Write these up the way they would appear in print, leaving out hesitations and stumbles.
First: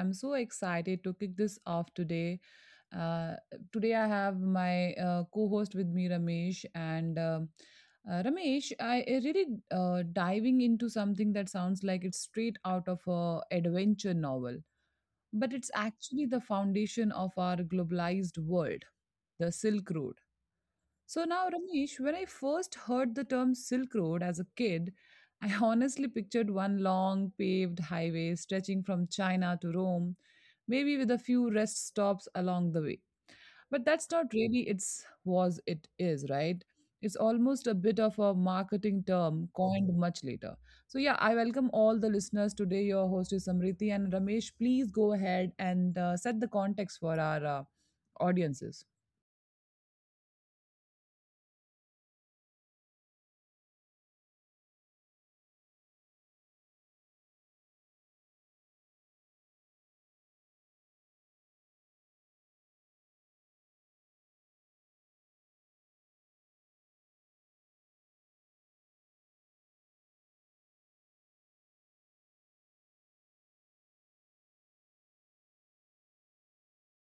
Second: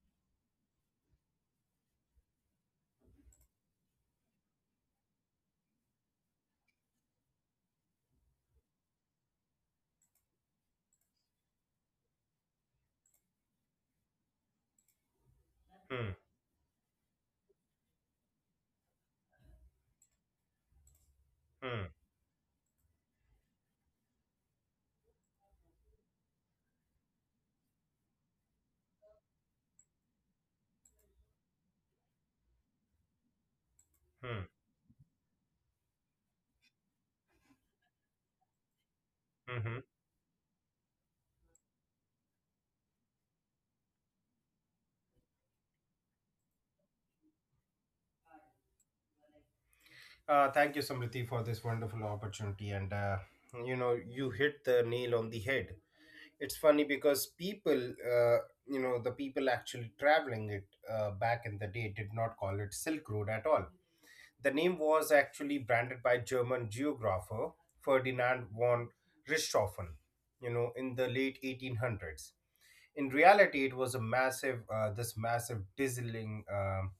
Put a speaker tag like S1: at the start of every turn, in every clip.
S1: I'm so excited to kick this off today. Uh, Today, I have my co host with me, Ramesh. And Ramesh, I really diving into something that sounds like it's straight out of a adventure novel, but it's
S2: Hmm,
S1: actually the foundation of our globalized world the Silk Road. So now,
S2: hmm,
S1: Ramesh, when I first heard the term Silk Road as a kid, I honestly pictured one long paved highway stretching from China to Rome, maybe with a few rest stops along the way. But that's not
S2: hmm,
S1: really its was it is, right? It's almost a bit of a marketing term
S2: mhm.
S1: coined much later. So yeah, I welcome all the listeners today. Your host is Samriti and Ramesh. Please go ahead and set the context for our audiences.
S2: Thank you, Samriti, for this wonderful opportunity. And you know, you hit the nail on the head. It's funny because uh, the people actually traveling it back in the day did not call it Silk Road at all. The name was actually branded by German geographer Ferdinand von Richthofen. You know, in the late 1800s, in reality it was a massive, dazzling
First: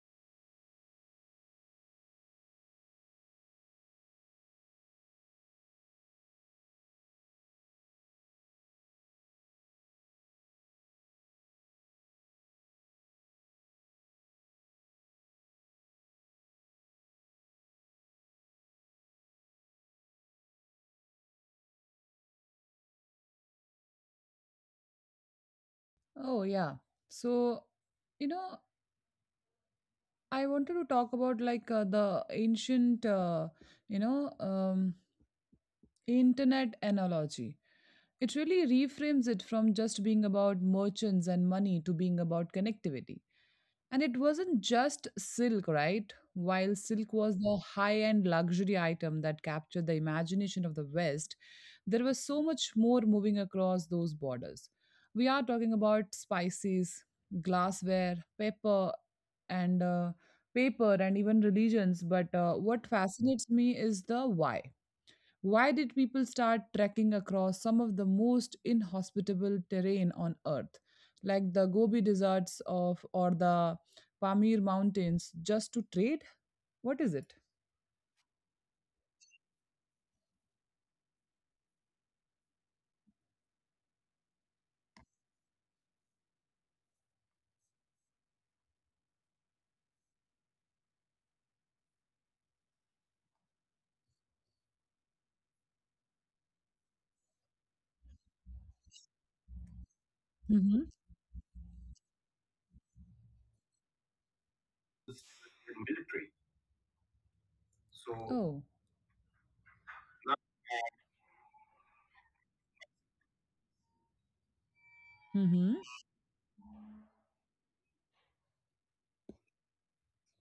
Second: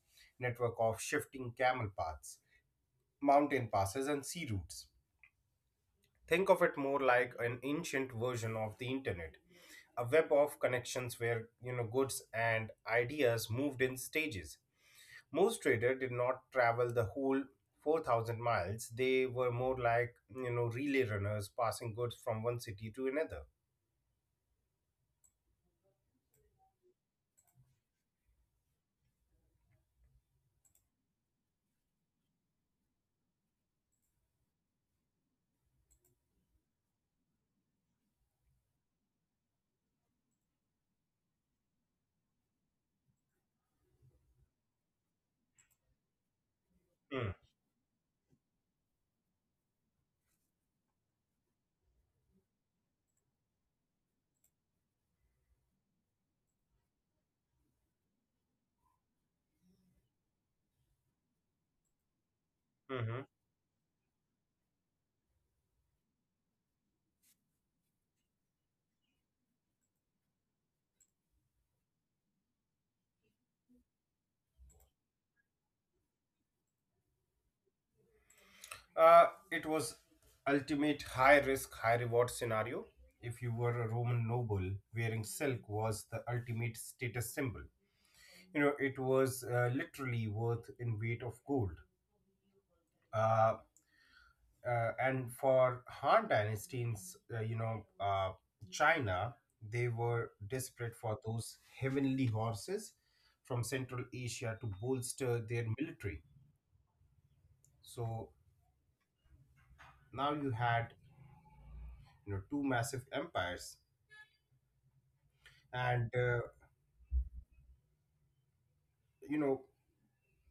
S2: network of shifting camel paths, mountain passes, and sea routes. Think of it more like an ancient version of the internet, a web of connections where, you know, goods and ideas moved in stages. Most traders did not travel the whole 4,000 miles. They were more like, you know, relay runners passing goods from one city to another.
S1: Oh, yeah. So, you know, I wanted to talk about like the ancient, you know, um, internet analogy. It really reframes it from just being about merchants and money to being about connectivity. And it wasn't just silk, right? While silk
S2: Hmm.
S1: was the high end luxury item that captured the imagination of the West, there was so much more moving across those borders. We are talking about spices, glassware, paper, and paper, and even religions. But what
S2: mm-hmm.
S1: fascinates me is the why. Why did people start trekking across some of the most inhospitable terrain on Earth, like the Gobi deserts of or the Pamir mountains, just to trade? What is it?
S2: Uh, it was ultimate high risk, high reward scenario. If you were a Roman noble, wearing silk was the ultimate status symbol. You know, it was literally worth in weight of gold. Uh, and for Han dynasty in China, they were
S1: Hmm.
S2: desperate for those heavenly horses from Central Asia to bolster their military. So
S1: Oh.
S2: now you know, two massive empires
S1: Hmm.
S2: and you know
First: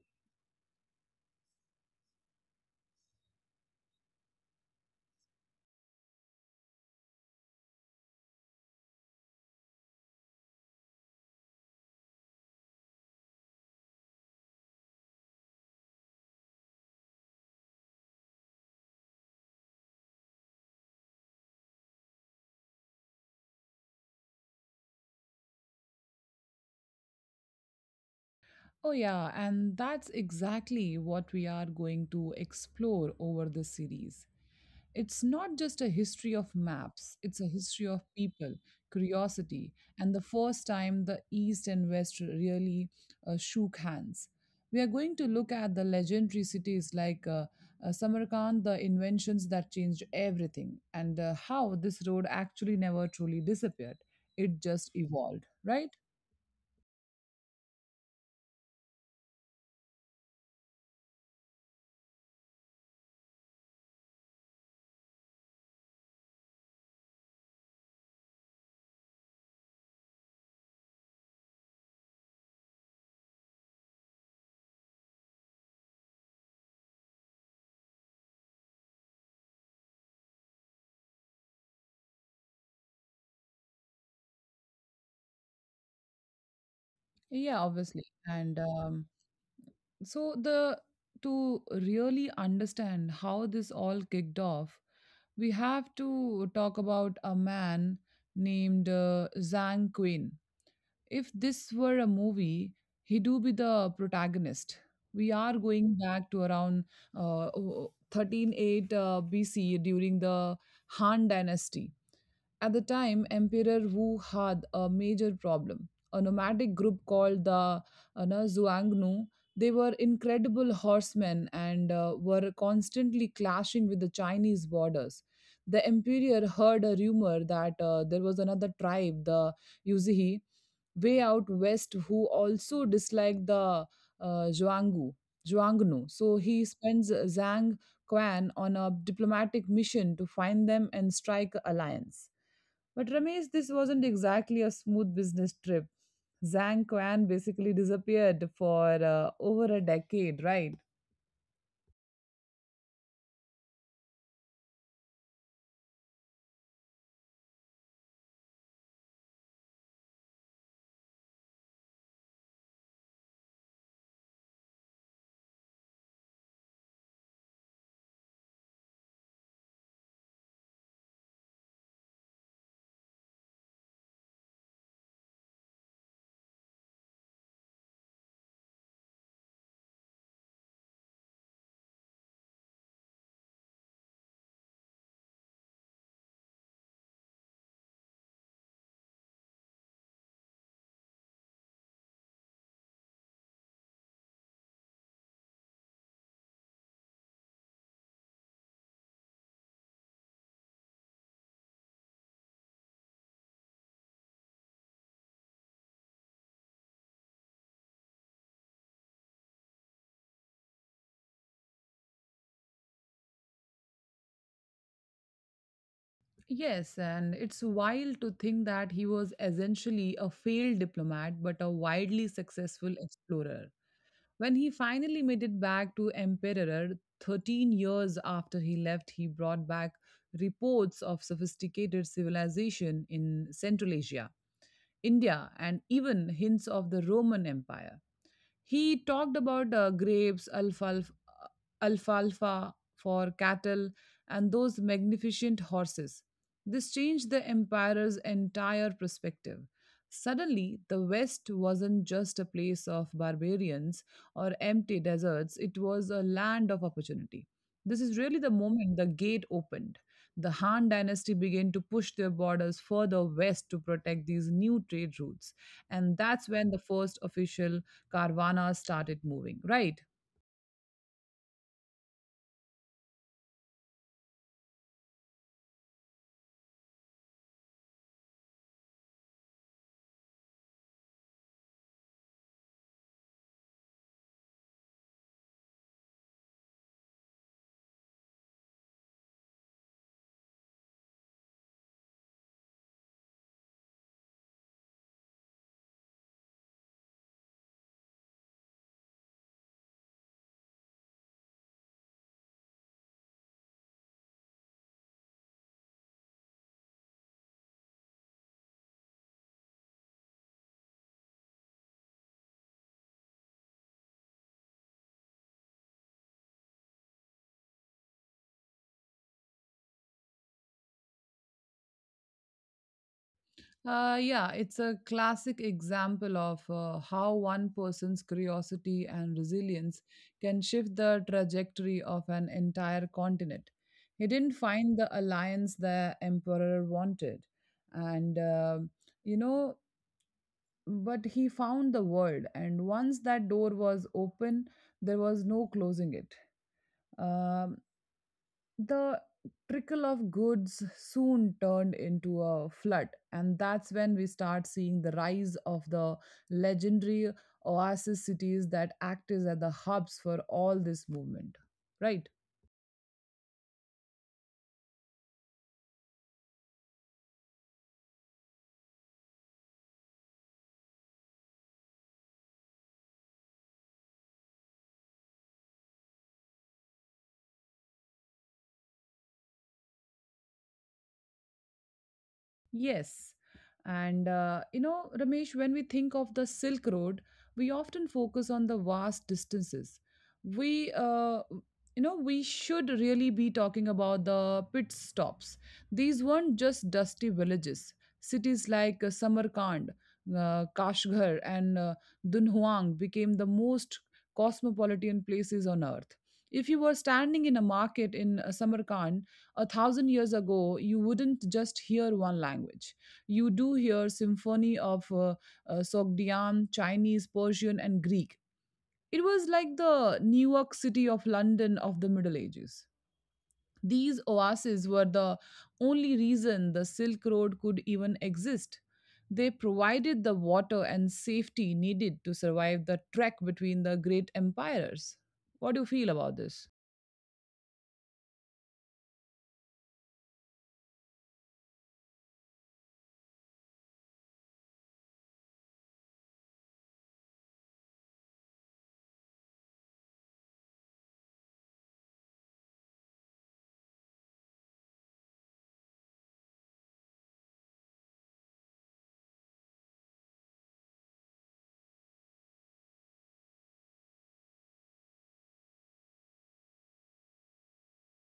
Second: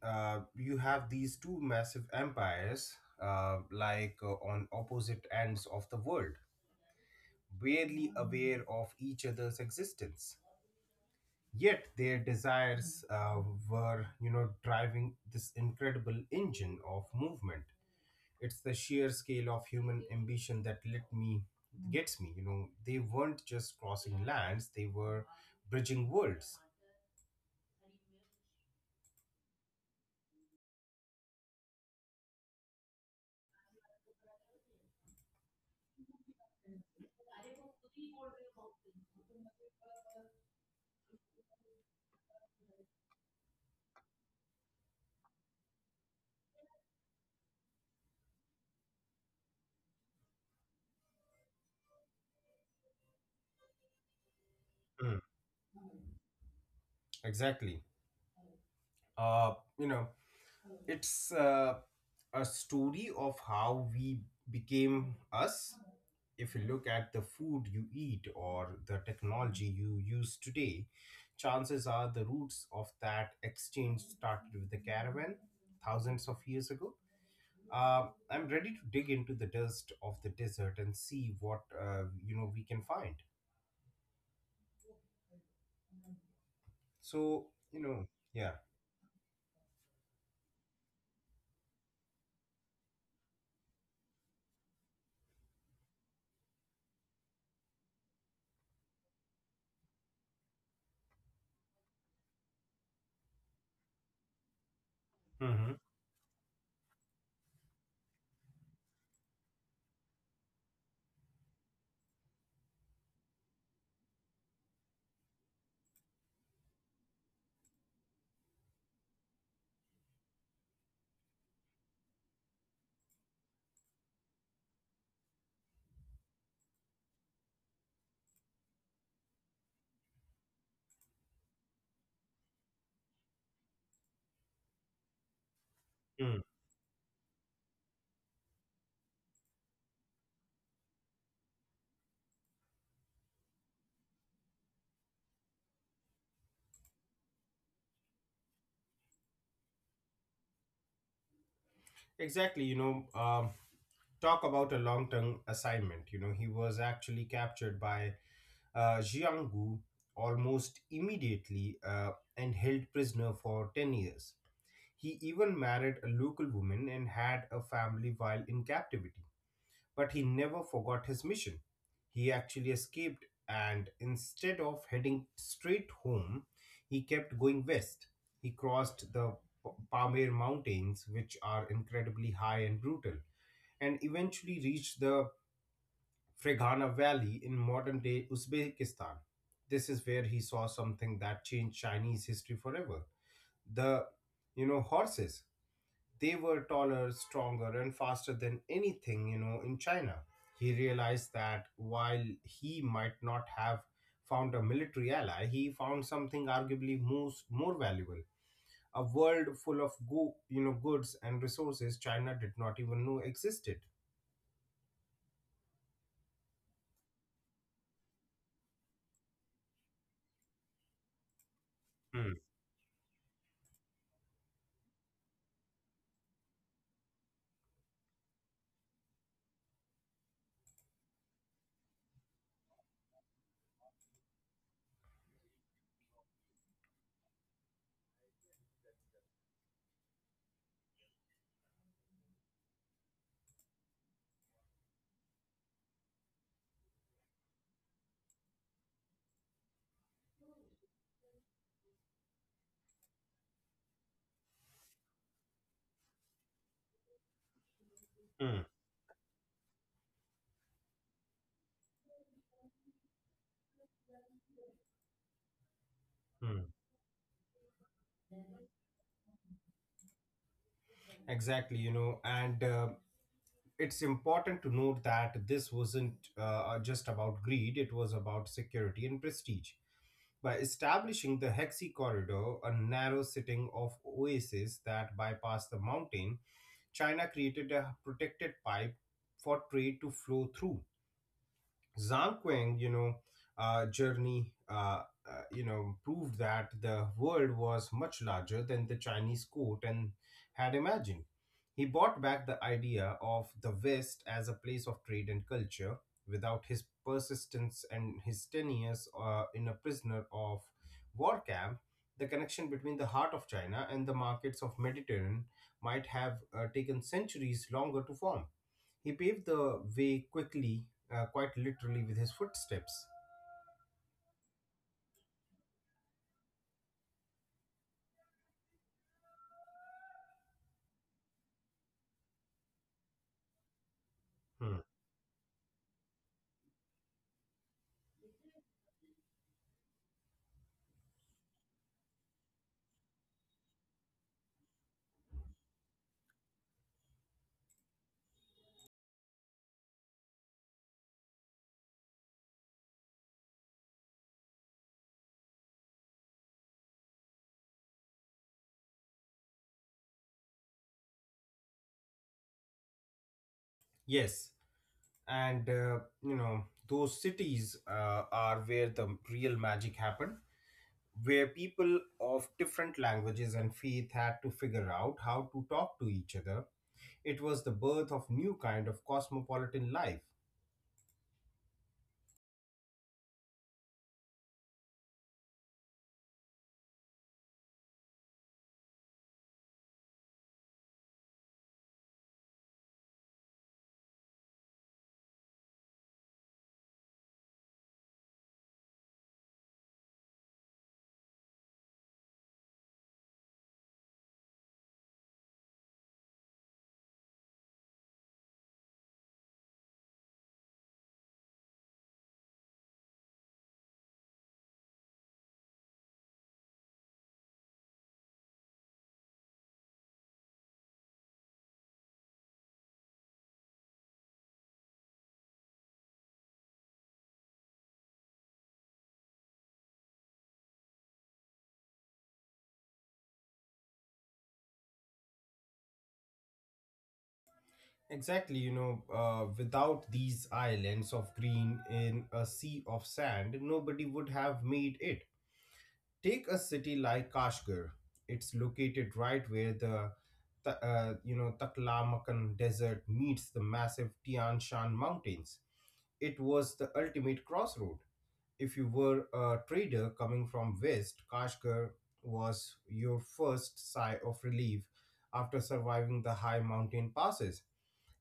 S2: you have these two massive empires, on opposite ends of the world, barely aware of each other's existence, yet their desires were, you know, driving this incredible engine of movement. It's the sheer scale of human ambition that let me gets me. You know, they weren't just crossing lands, they were bridging worlds.
S1: Oh, yeah, and that's exactly what we are going to explore over the series. It's not just a history of maps, it's a history of people, curiosity, and the first time the East and West really shook hands. We are going to look at the legendary cities like Samarkand, the inventions that changed everything, and how this road actually never truly disappeared. It just
S2: Mm,
S1: evolved, right?
S2: exactly. You know, it's A story of how we became us. If you look at the food you eat or the technology you use today, chances are the roots of that exchange started with the caravan thousands of years ago. I'm ready to dig into the dust of the desert and see what, you know, we can find. So
S1: Yeah,
S2: you know,
S1: obviously.
S2: yeah,
S1: And So the to really understand how this all kicked off, we have to talk about a man named Zhang Quinn. If this were a movie, he do be the protagonist. We
S2: hmm,
S1: are going back to around 138 BC during the Han Dynasty. At the time, Emperor Wu had a major problem. A nomadic group called the no, Zhuangnu. They were incredible horsemen and were constantly clashing with the Chinese borders. The emperor heard a rumor that there was another tribe, the Yuzihi, way out west who also disliked the Zhuanggu. Zhuangnu. So he sends Zhang Quan on a diplomatic mission to find them and strike alliance. But Ramesh, this wasn't exactly a smooth business trip. Zhang Quan basically disappeared for over a decade, right?
S2: exactly. You know, talk about a long-term assignment. You know, he was actually captured by Jiang Gu almost immediately, and held prisoner for 10 years. He even married a local woman and had a family while in captivity. But he never forgot his mission. He actually escaped, and instead of heading straight home, he kept going west. He crossed the Pamir Mountains, which are incredibly high and brutal, and eventually reached the Ferghana Valley in modern day Uzbekistan. This is where he saw something that changed Chinese history forever the, you know, horses. They were taller, stronger, and faster than anything, you know, in China. He realized that while he might not have found a military ally, he found something arguably more valuable. A world full of you know, goods and resources China did not even know existed.
S1: Yes, and it's wild to think that he was essentially a failed diplomat but a widely
S2: Hmm,
S1: successful explorer. When he finally made it back to Emperor 13 years after he left, he brought back reports of sophisticated civilization in Central Asia, India, and even hints of the Roman Empire. He talked about grapes, alfalfa for cattle, and those magnificent horses. This changed the emperor's entire perspective. Suddenly, the West wasn't just a place of barbarians or empty deserts, it was a land of opportunity. This is really the
S2: hmm,
S1: moment the gate opened. The Han dynasty began to push their borders further west to protect these new trade routes. And that's when
S2: hmm.
S1: the first official Carvana started moving, right?
S2: Exactly, you know, and it's important to note that this wasn't just about greed, it was about security and prestige. By establishing the Hexi Corridor, a narrow setting of oases that bypass the mountain, China created a protected pipe for trade to flow through. Zhang you know, Journey, you know, proved that the world was much larger than the Chinese court and had imagined. He brought back the idea of the West as a place of trade and culture. Without his persistence and his 10 years in a prisoner of war camp, the connection between the heart of China and the markets of Mediterranean might have taken centuries longer to form. He paved the way quickly, quite literally, with his footsteps.
S1: Yeah, it's a classic example of how one person's curiosity and resilience can shift the trajectory of an entire continent. He didn't
S2: Hmm.
S1: find the alliance the emperor wanted, and uh, you know, but he found the world. And once that door was open, there was no closing it. Um the trickle of goods soon turned into a flood, and that's when we start seeing the rise of the legendary oasis cities that act as at the hubs for all this movement, right?
S2: Yes, and you know, those cities are where the real magic happened, where people of different languages and faith had to figure out how to talk to each other. It was the birth of new kind of cosmopolitan life.
S1: Yes. And, Ramesh, when we think of the Silk Road, we often focus on the vast distances. We, uh, we should really be talking about the pit stops. These weren't just dusty villages. Cities like Samarkand, Kashgar, and Dunhuang became the most cosmopolitan places on earth. If you were standing in a market in Samarkand, a thousand years ago, you wouldn't just hear one language. You do hear symphony of Sogdian, Chinese, Persian, and Greek. It was like the Newark City of London of the Middle Ages. These oases were the only reason the Silk Road could even exist. They provided the water and safety needed to survive the trek between the great empires. What do you feel about this?
S2: Exactly, you know, without these islands of green in a sea of sand, nobody would have made it. Take a city like Kashgar. It's located right where the you know, Taklamakan Desert meets the massive Tian Shan Mountains. It was the ultimate crossroad. If you were a trader coming from west, Kashgar was your first sigh of relief after surviving the high mountain passes.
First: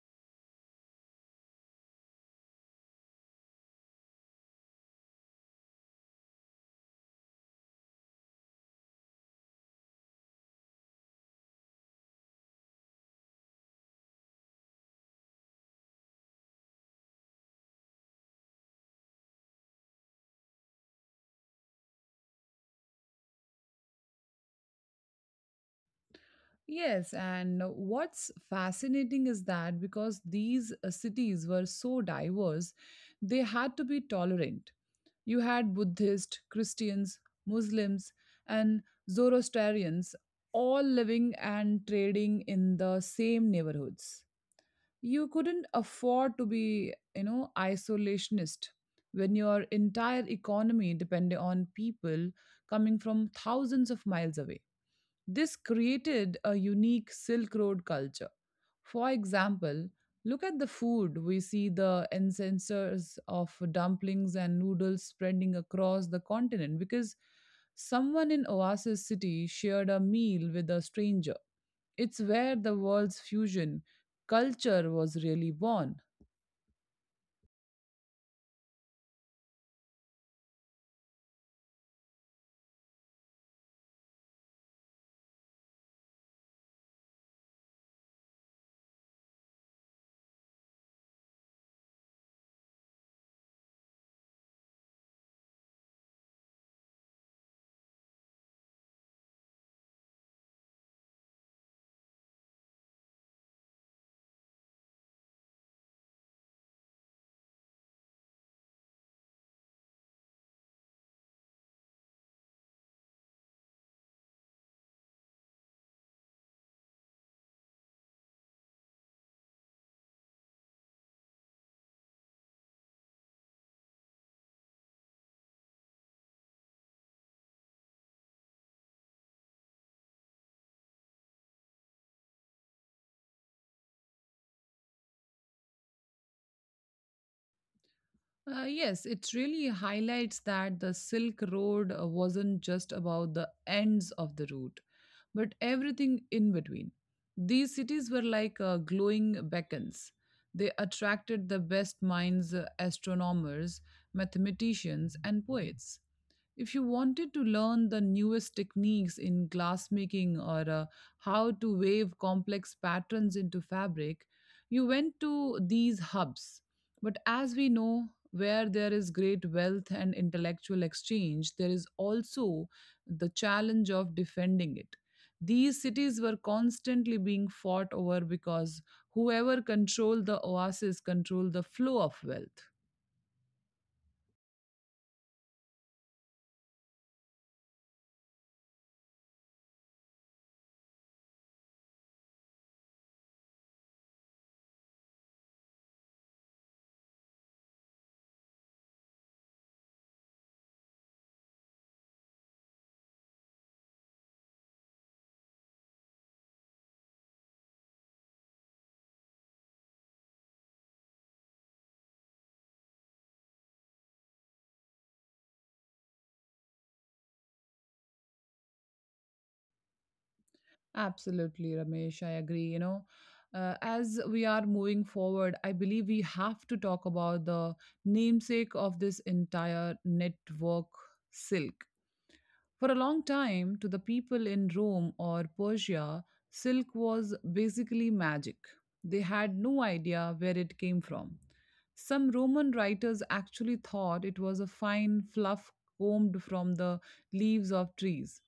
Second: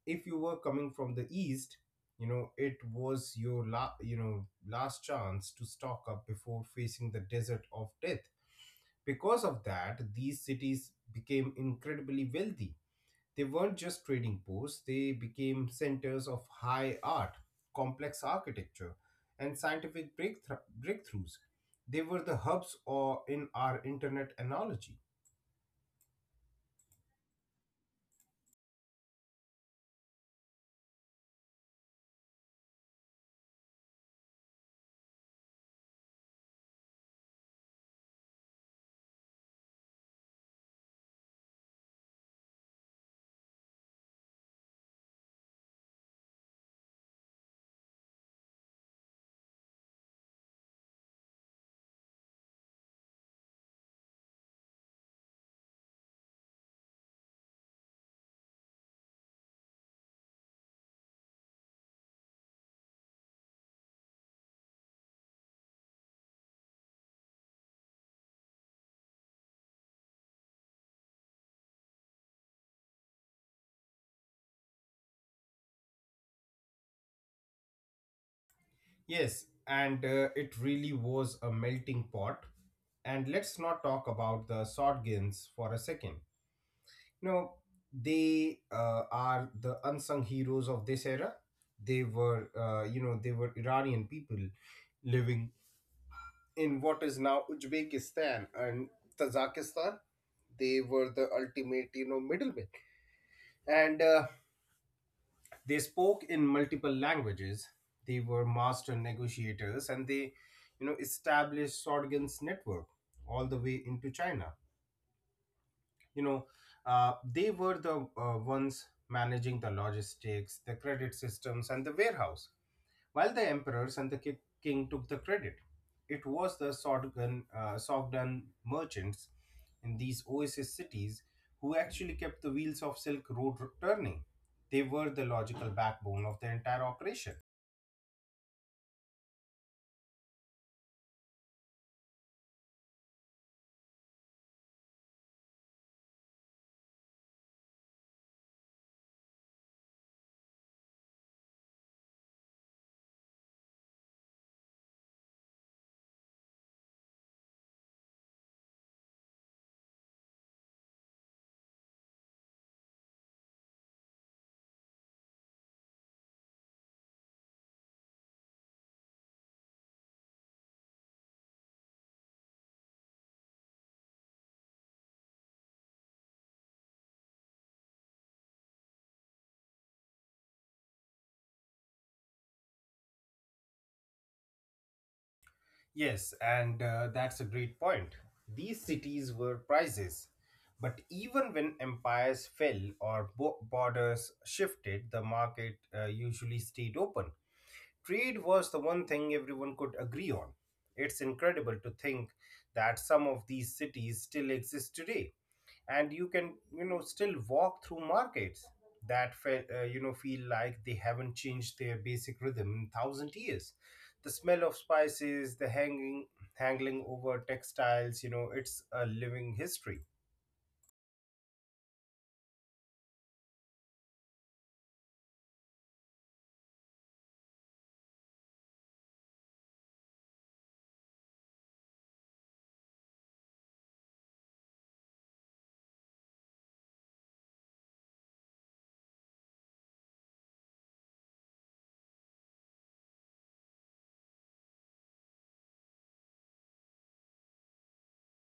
S2: If you were coming from the east, you know, it was your you know, last chance to stock up before facing the desert of death. Because of that, these cities became incredibly wealthy. They weren't just trading posts, they became centers of high art, complex architecture, and scientific breakthroughs. They were the hubs or in our internet analogy.
S1: Yes, and what's fascinating is that because these cities were so diverse, they had to be tolerant. You had Buddhists, Christians, Muslims, and Zoroastrians all living and trading in the same neighborhoods. You couldn't afford to be, you know, isolationist when your entire economy depended on people coming from thousands of miles away. This created a unique Silk Road culture. For example, look at the food. We see the incenses of dumplings and noodles spreading across the continent because someone in Oasis City shared a meal with a stranger. It's where the world's fusion culture was really born.
S2: Yes, and it really was a melting pot. And let's not talk about the shotguns for a second. You know, they are the unsung heroes of this era. They were, you know, they were Iranian people living in what is now Uzbekistan and Tajikistan. They were the ultimate, you know, middlemen, and they spoke in multiple languages. They were master negotiators, and they, you know, established sorghum's network all the way into China. You know, they were the ones managing the logistics, the credit systems, and the warehouse, while the emperors and the king took the credit. It was the sogdan merchants in these oasis cities who actually kept the wheels of silk road turning. They were the logical backbone of the entire operation.
S1: Yes, it really highlights that the Silk Road wasn't just about the ends of the route, but everything in between. These cities were like glowing beacons. They attracted the best minds, astronomers, mathematicians, and poets. If you wanted to learn the newest techniques in glassmaking or how to wave complex patterns into fabric, you went to these hubs. But as we know, where there is great wealth and intellectual exchange, there is also the challenge of defending it. These cities were constantly being fought over because whoever controlled the oasis controlled the flow of wealth.
S2: Yes, and that's a great point. These cities were prizes. But even when empires fell or borders shifted, the market usually stayed open. Trade was the one thing everyone could agree on. It's incredible to think that some of these cities still exist today, and you can, you know, still walk through markets that you know, feel like they haven't changed their basic rhythm in thousand years. The smell of spices, the hanging hangling over textiles, you know, it's a living history.
S1: Absolutely, Ramesh. I agree. You know, as we are moving forward, I believe we have to talk about the namesake of this entire network, silk. For a long time, to the people in Rome or Persia, silk was basically magic. They had no idea where it came from. Some Roman writers actually thought it was a fine fluff combed from the leaves of trees.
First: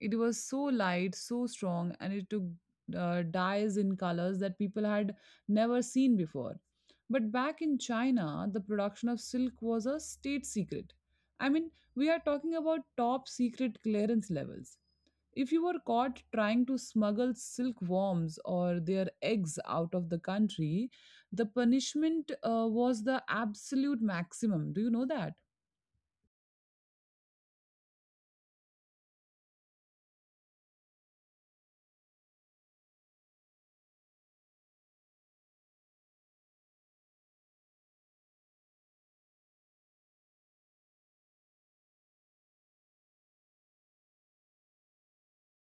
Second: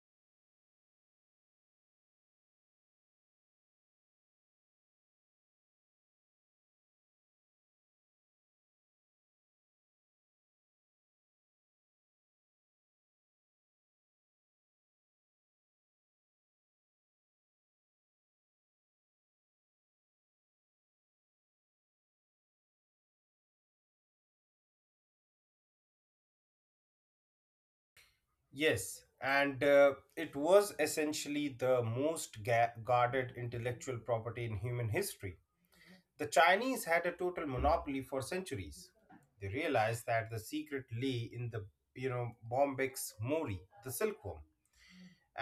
S1: It was so light, so strong, and it took dyes in colors that people had never seen before. But back in China, the production of silk was a state secret. I mean, we are talking about top secret clearance levels. If you were caught trying to smuggle silkworms or their eggs out of the country, the punishment was the absolute maximum. Do you know that?
S2: Yes, and it was essentially the most guarded intellectual property in human history. The Chinese had a total monopoly for centuries. They realized that the secret lay in the, you know, bombyx mori, the silkworm,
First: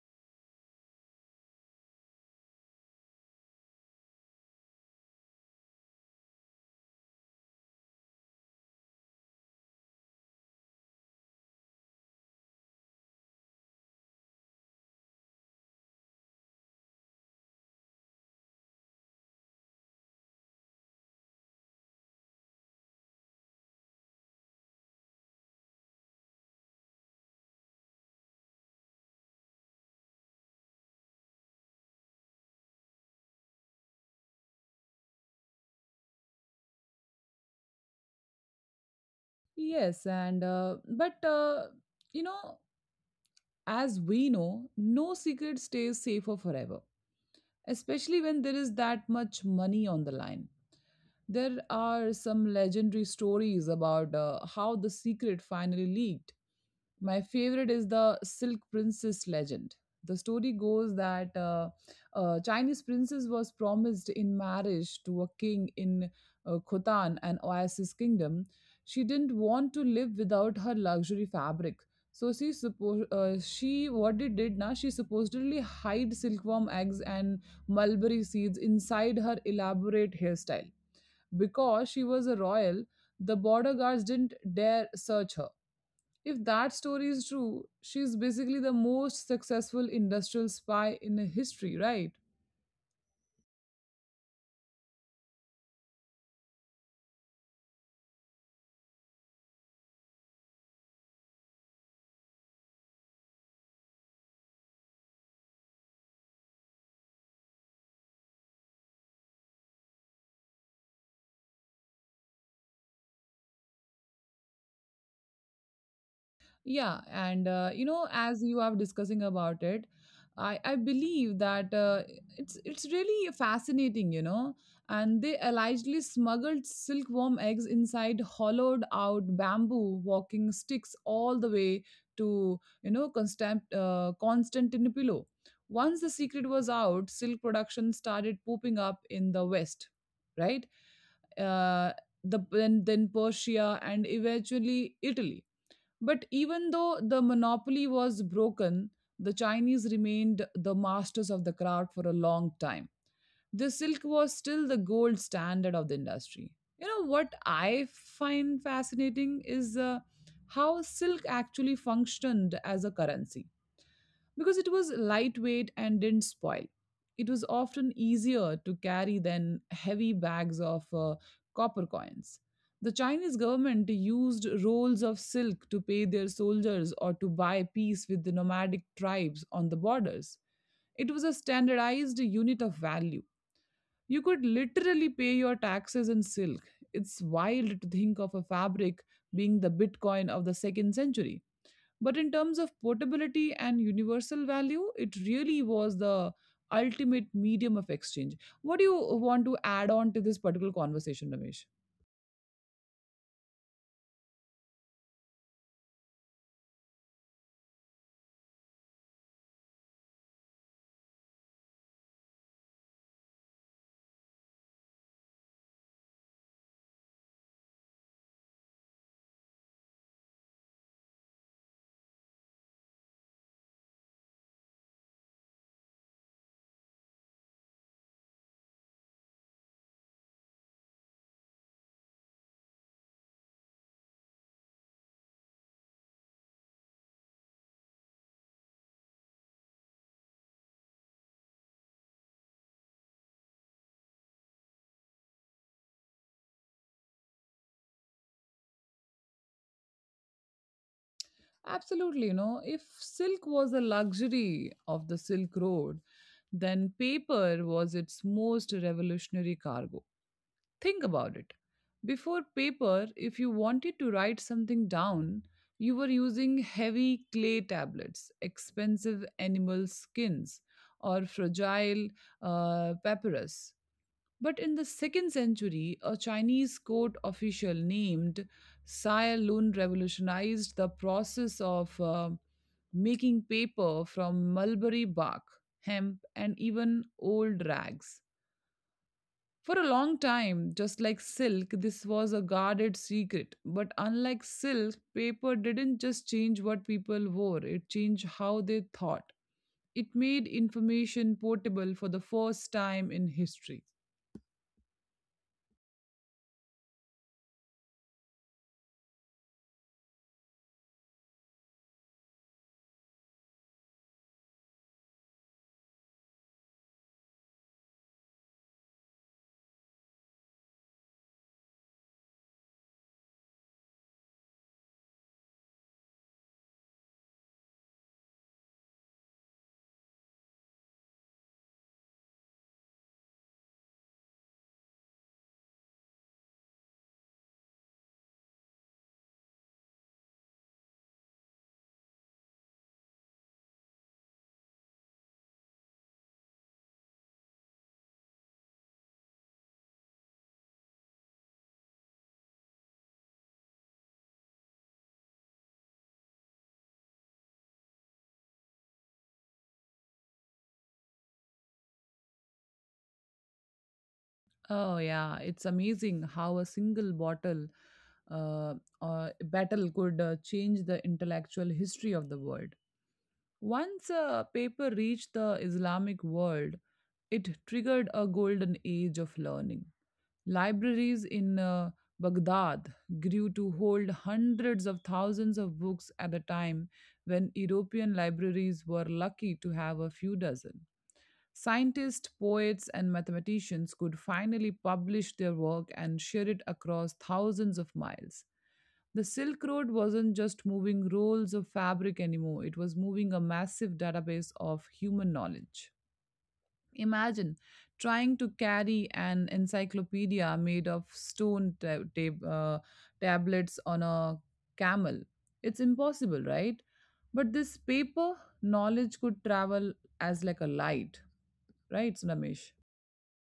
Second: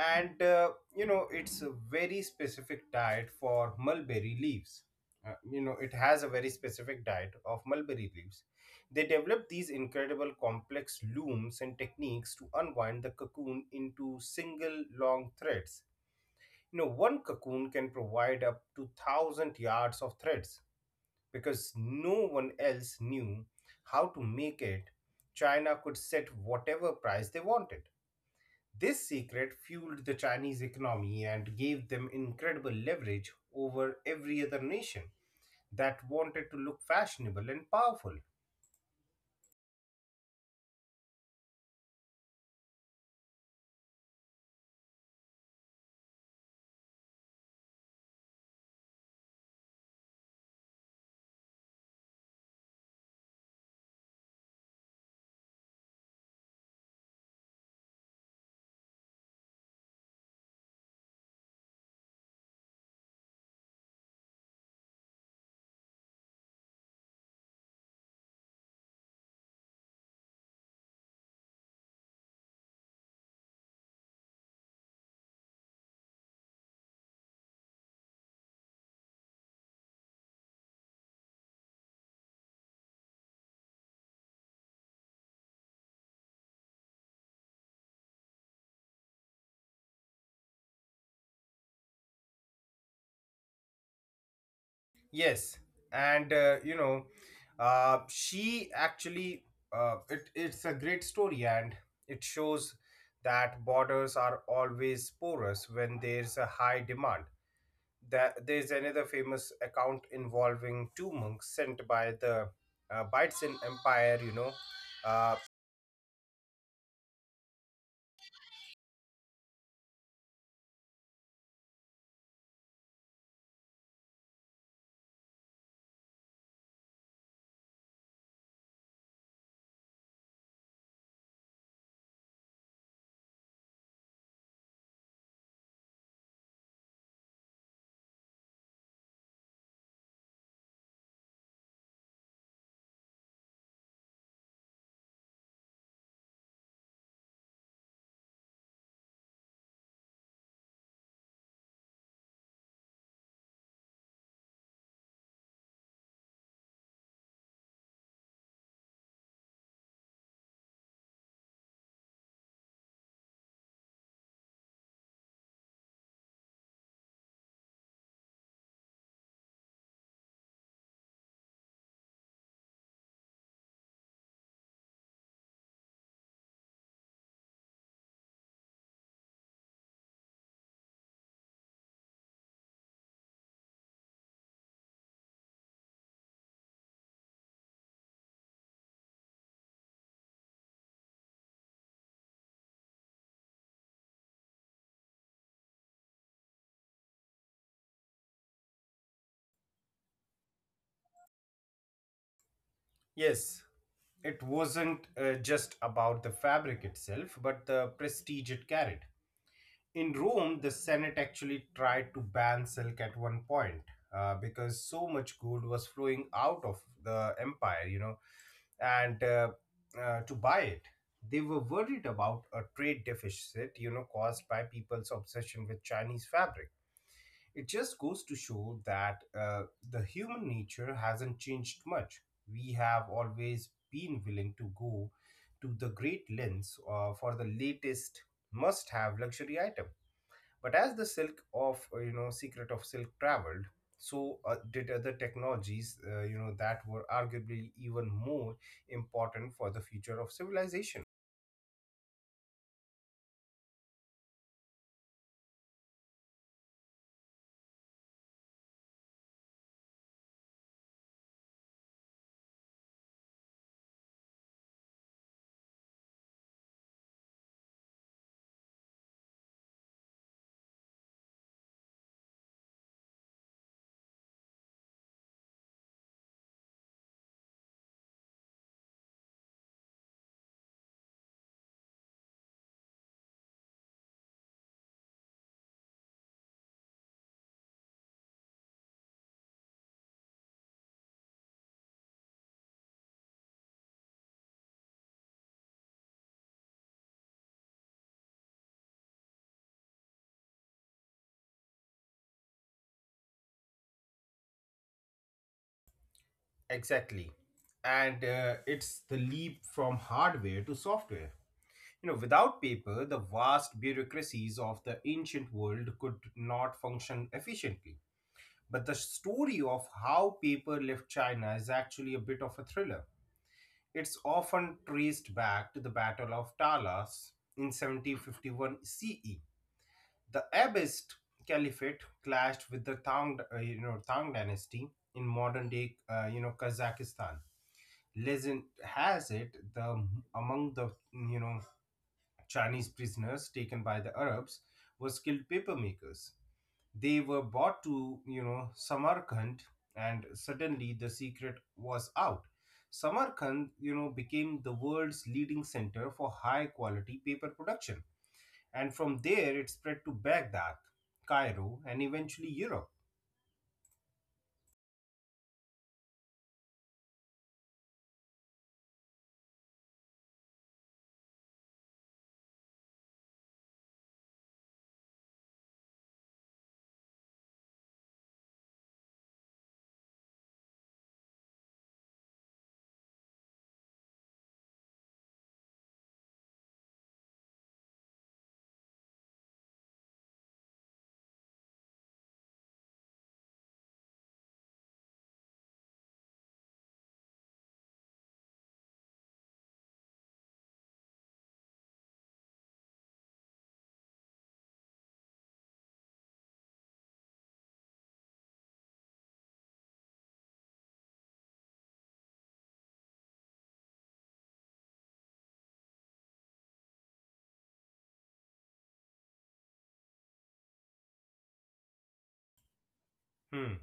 S2: and you know it's a very specific diet for mulberry leaves you know, it has a very specific diet of mulberry leaves. They develop these incredible complex looms and techniques to unwind the cocoon into single long threads. You know, one cocoon can provide up to 1,000 yards of threads. Because no one else knew how to make it, China could set whatever price they wanted. This secret fueled the Chinese economy and gave them incredible leverage over every other nation that wanted to look fashionable and powerful.
S1: Yes, and but you know, as we know, no secret stays safer forever, especially when there is that much money on the line. There are some legendary stories about how the secret finally leaked. My favorite is the Silk Princess legend. The story goes that a Chinese princess was promised in marriage to a king in Khotan, an oasis kingdom. She didn't want to live without her luxury fabric. So she suppo- she what it did now she supposedly hid silkworm eggs and mulberry seeds inside her elaborate hairstyle. Because she was a royal, the border guards didn't dare search her. If that story is true, she's basically the most successful industrial spy in the history, right?
S2: Yes, and uh, she actually, it's a great story, and it shows that borders are always porous when there's a high demand. That there's another famous account involving two monks sent by the Byzantine Empire, uh,
S1: Yeah, as you are discussing about it, I believe that it's really fascinating, you know. And they allegedly smuggled silkworm eggs inside hollowed out bamboo walking sticks all the way to you know Constantinople. Once the secret was out, silk production started pooping up in the west, right? Uh, then Persia and eventually Italy. But even though the monopoly was broken, the Chinese remained the masters of the craft for a long time. The silk was still the gold standard of the industry. You know what I find fascinating is how silk actually functioned as a currency because it was lightweight and didn't spoil. It was often easier to carry than heavy bags of copper coins. The Chinese government used rolls of silk to pay their soldiers or to buy peace with the nomadic tribes on the borders. It was a standardized unit of value. You could literally pay your taxes in silk. It's wild to think of a fabric being the Bitcoin of the second century. But in terms of portability and universal value, it really was the ultimate medium of exchange. What do you want to add on to this particular conversation, Ramesh?
S2: Yes, it wasn't just about the fabric itself, but the prestige it carried. In Rome, the Senate actually tried to ban silk at one point, because so much gold was flowing out of the empire, you know, and to buy it. They were worried about a trade deficit, you know, caused by people's obsession with Chinese fabric. It just goes to show that, the human nature hasn't changed much. We have always been willing to go to the great lengths for the latest must-have luxury item. But as the silk of, you know, secret of silk traveled, so did other technologies, you know, that were arguably even more important for the future of civilization.
S1: Absolutely, you know, if silk was the luxury of the Silk Road, then paper was its most revolutionary cargo. Think about it. Before paper, if you wanted to write something down, you were using heavy clay tablets, expensive animal skins, or fragile papyrus. But in the second century, a Chinese court official named Sai Lun revolutionized the process of making paper from mulberry bark, hemp, and even old rags. For a long time, just like silk, this was a guarded secret. But unlike silk, paper didn't just change what people wore, it changed how they thought. It made information portable for the first time in history.
S2: Exactly. And it's the leap from hardware to software. You know, without paper, the vast bureaucracies of the ancient world could not function efficiently. But the story of how paper left China is actually a bit of a thriller. It's often traced back to the Battle of Talas in 1751 CE. The Abbasid Caliphate clashed with the Tang dynasty in modern-day, you know, Kazakhstan. Legend has it, the among the, you know, Chinese prisoners taken by the Arabs were skilled papermakers. They were brought to, you know, Samarkand, and suddenly the secret was out. Samarkand, you know, became the world's leading center for high quality paper production. And from there, it spread to Baghdad, Cairo, and eventually Europe.
S1: Oh, yeah, it's amazing how a single bottle uh, battle could change the intellectual history of the world. Once paper reached the Islamic world, it triggered a golden age of learning. Libraries in Baghdad grew to hold hundreds of thousands of books at a time when European libraries were lucky to have a few dozen. Scientists, poets, and mathematicians could finally publish their work and share it across thousands of miles. The Silk Road wasn't just moving rolls of fabric anymore, it was moving a massive database of human knowledge. Imagine trying to carry an encyclopedia made of stone tablets on a camel. It's impossible, right? But this paper knowledge could travel as like a light, right, Ramesh?
S2: Hmm.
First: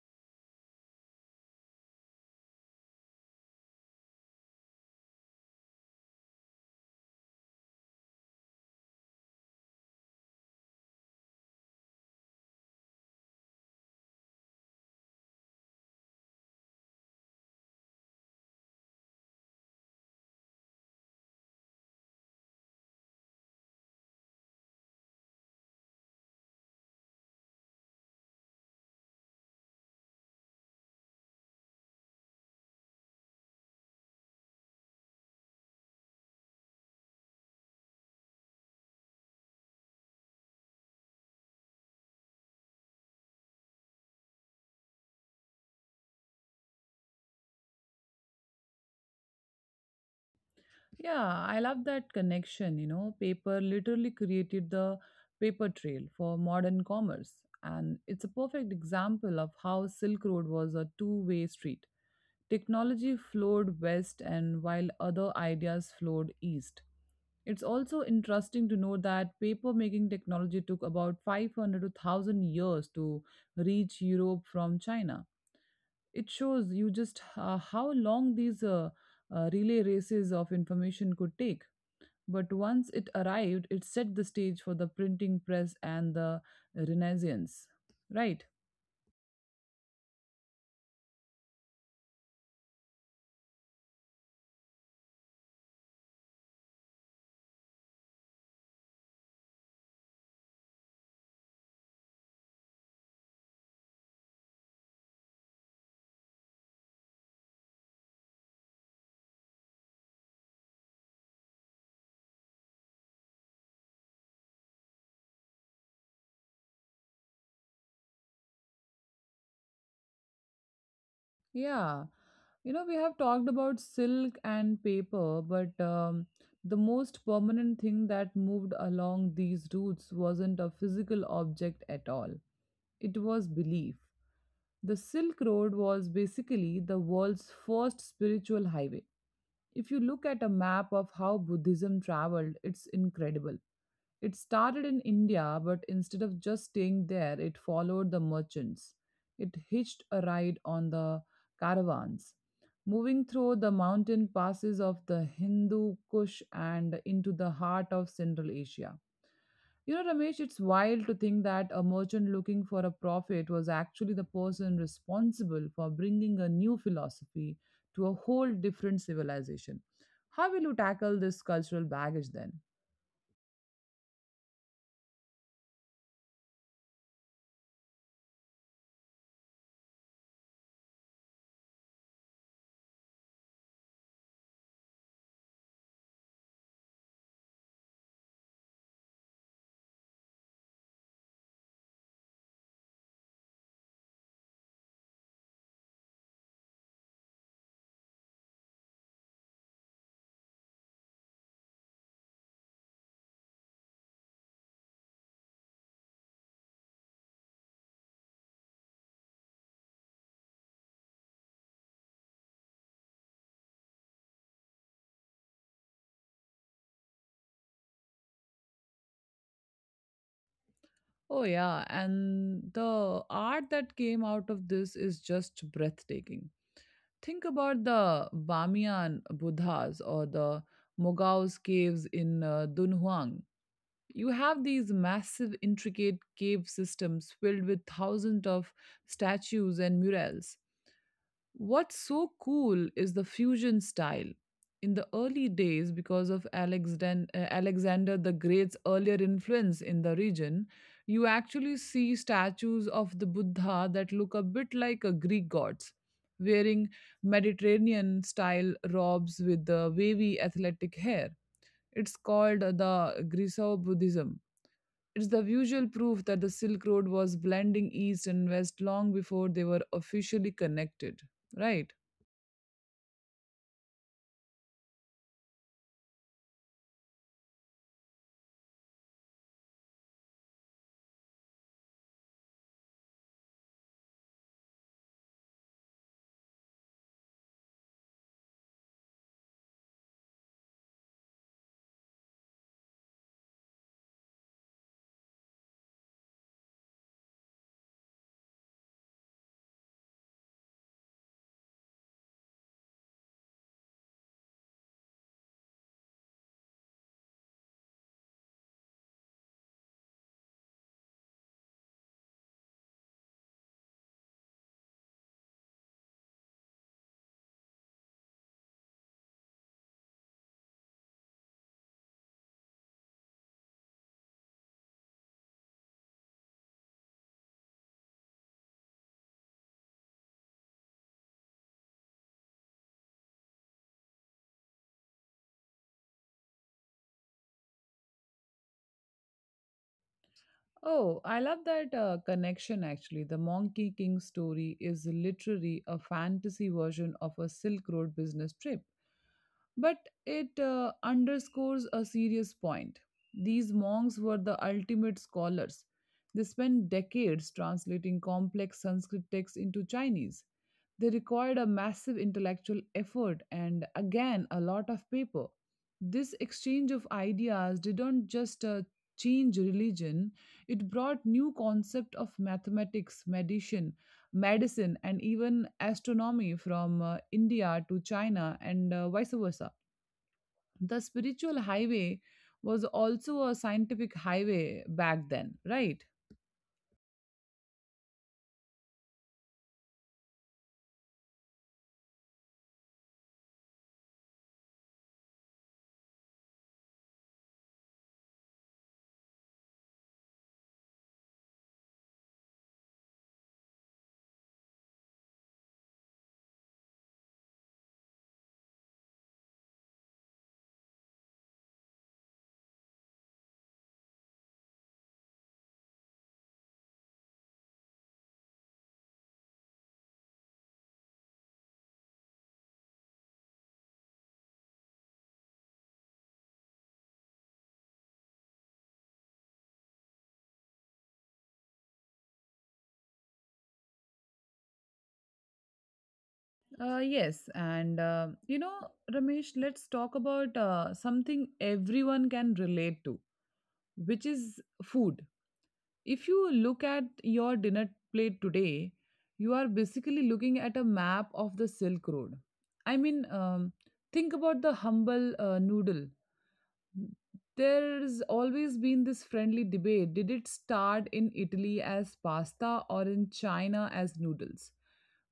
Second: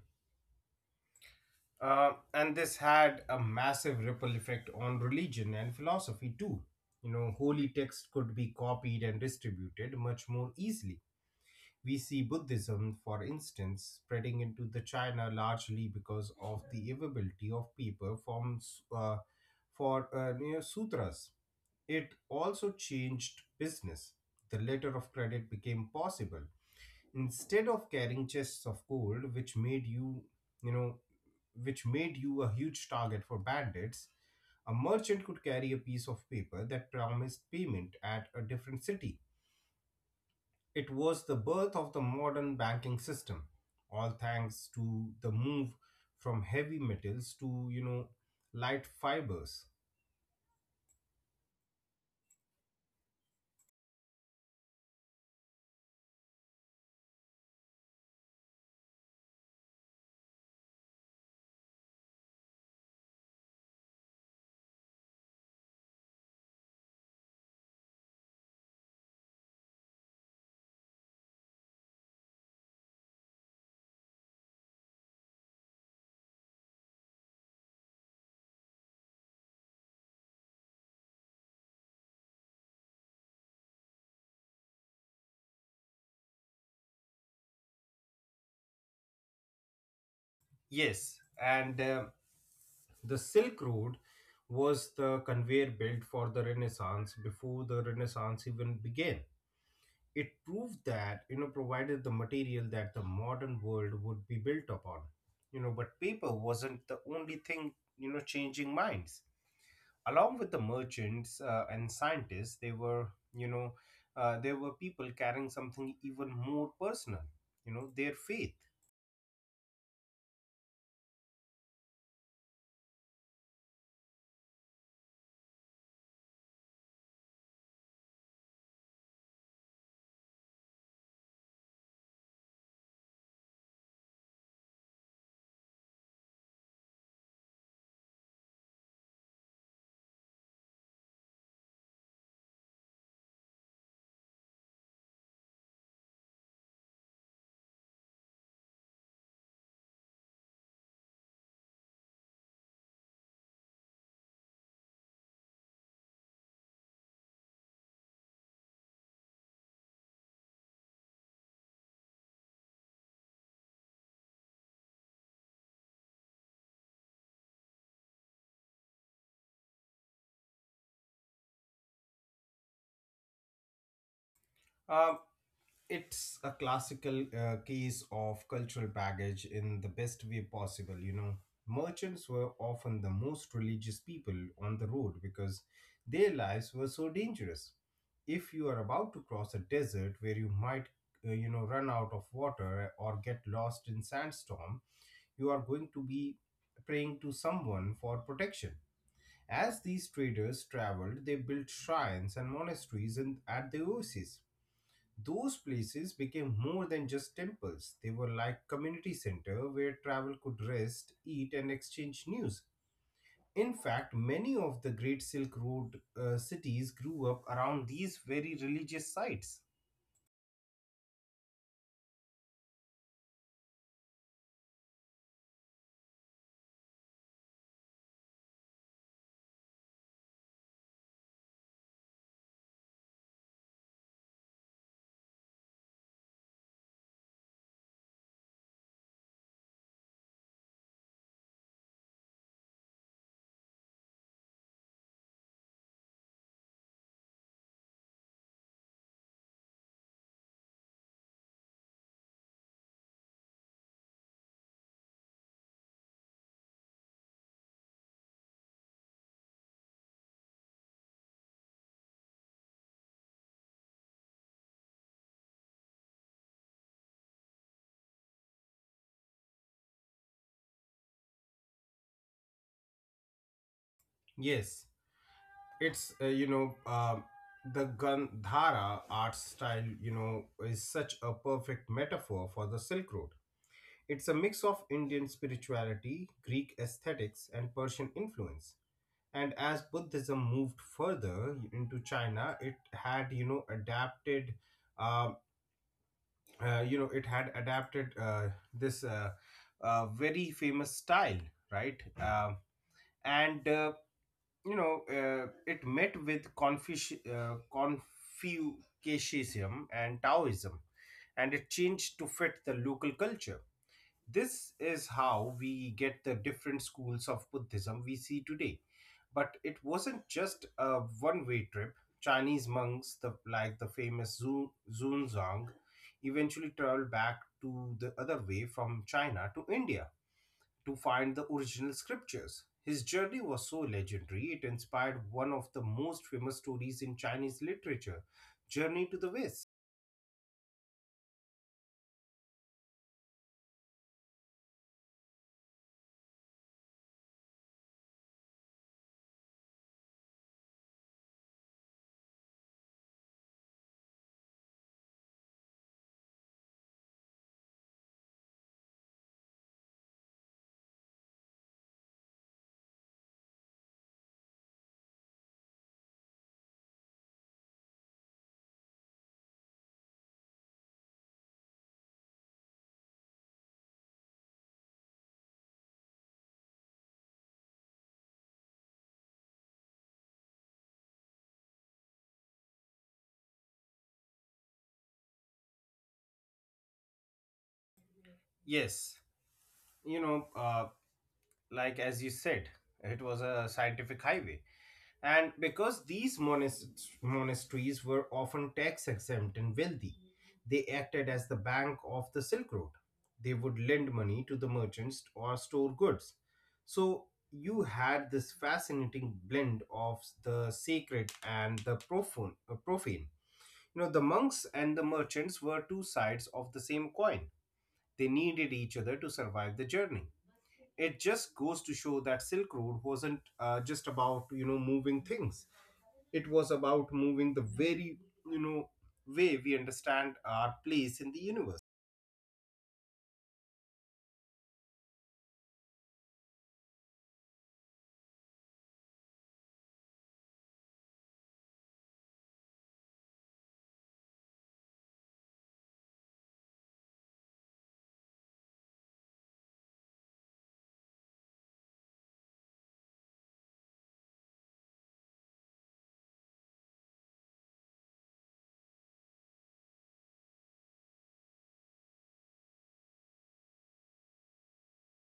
S2: And this had a massive ripple effect on religion and philosophy too. You know, holy texts could be copied and distributed much more easily. We see Buddhism, for instance, spreading into the China largely because of the availability of paper forms, for, you know, sutras. It also changed business. The letter of credit became possible instead of carrying chests of gold, which made you know, which made you a huge target for bandits. A merchant could carry a piece of paper that promised payment at a different city. It was the birth of the modern banking system, all thanks to the move from heavy metals to, light fibers.
S1: Yeah, I love that connection. You know, paper literally created the paper trail for modern commerce. And it's a perfect example of how Silk Road was a two-way street. Technology flowed west, and while other ideas flowed east. It's also interesting to know that papermaking technology took about 500 to 1,000 years to reach Europe from China. It shows you just how long these relay races of information could take. But once it arrived, it set the stage for the printing press and the Renaissance. Right?
S2: Yes, and the Silk Road was the conveyor belt for the Renaissance before the Renaissance even began. It proved that, provided the material that the modern world would be built upon. But paper wasn't the only thing, changing minds along with the merchants and scientists. They were you know there were people carrying something even more personal, their faith.
S1: Yeah. You know, we have talked about silk and paper, but the most permanent thing that moved along these routes wasn't a physical object at all. It was belief. The Silk Road was basically the world's first spiritual highway. If you look at a map of how Buddhism traveled, it's incredible. It started in India, but instead of just staying there, it followed the merchants. It hitched a ride on the caravans, moving through the mountain passes of the Hindu Kush and into the heart of Central Asia. You know, Ramesh, it's wild to think that a merchant looking for a prophet was actually the person responsible for bringing a new philosophy to a whole different civilization. How will you tackle this cultural baggage then?
S2: Um It's a classical case of cultural baggage in the best way possible, Merchants were often the most religious people on the road because their lives were so dangerous. If you are about to cross a desert where you might, run out of water or get lost in sandstorm, you are going to be praying to someone for protection. As these traders traveled, they built shrines and monasteries in, at the oases. Those places became more than just temples. They were like community center where travel could rest, eat and exchange news. In fact, many of the great Silk Road cities grew up around these very religious sites.
S1: Oh, yeah. And the art that came out of this is just breathtaking. Think about the Bamiyan Buddhas or the Mogao's caves in Dunhuang. You have these massive, intricate cave systems filled with thousands of statues and murals. What's so cool is the fusion style. In the early days, because of Alexander the Great's earlier influence in the region, you actually see statues of the Buddha that look a bit like a Greek gods, wearing Mediterranean style robes with the wavy athletic hair. It's called the Grisao Buddhism. It's the visual proof that the Silk Road was blending East and West long before they were officially connected, right?
S2: Yes, it's the Gandhara art style, is such a perfect metaphor for the Silk Road. It's a mix of Indian spirituality, Greek aesthetics, and Persian influence. And as Buddhism moved further into China, it had, adapted, um, it had adapted this very famous style, right? And you know uh, it met with Confucianism and Taoism, and it changed to fit the local culture. This is how we get the different schools of Buddhism we see today. But it wasn't just a one way trip. Chinese monks, the, like the famous Zhuzong, eventually traveled back to the other way from China to India to find the original scriptures. His journey was so legendary, it inspired one of the most famous stories in Chinese literature, Journey to the West.
S1: Oh, I love that connection actually. The Monkey King story is literally a fantasy version of a Silk Road business trip. But it underscores a serious point. These monks were the ultimate scholars. They spent decades translating complex Sanskrit texts into Chinese. They required a massive intellectual effort and, again, a lot of paper. This exchange of ideas didn't just change religion, it brought new concept of mathematics, medicine and even astronomy from India to China and vice versa. The spiritual highway was also a scientific highway back then, right?
S2: Yes, you know, uh, like as you said, it was a scientific highway. And because these monasteries were often tax exempt and wealthy, they acted as the bank of the Silk Road. They would lend money to the merchants or store goods. So you had this fascinating blend of the sacred and the profane. The monks and the merchants were two sides of the same coin. They needed each other to survive the journey. It just goes to show that Silk Road wasn't just about, moving things. It was about moving the very, you know way we understand our place in the universe.
S1: Yes and Ramesh, let's talk about something everyone can relate to, which is food. If you look at your dinner plate today, you are basically looking at a map of the Silk Road. I mean, think about the humble noodle. There's always been this friendly debate. Did it start in Italy as pasta or in China as noodles?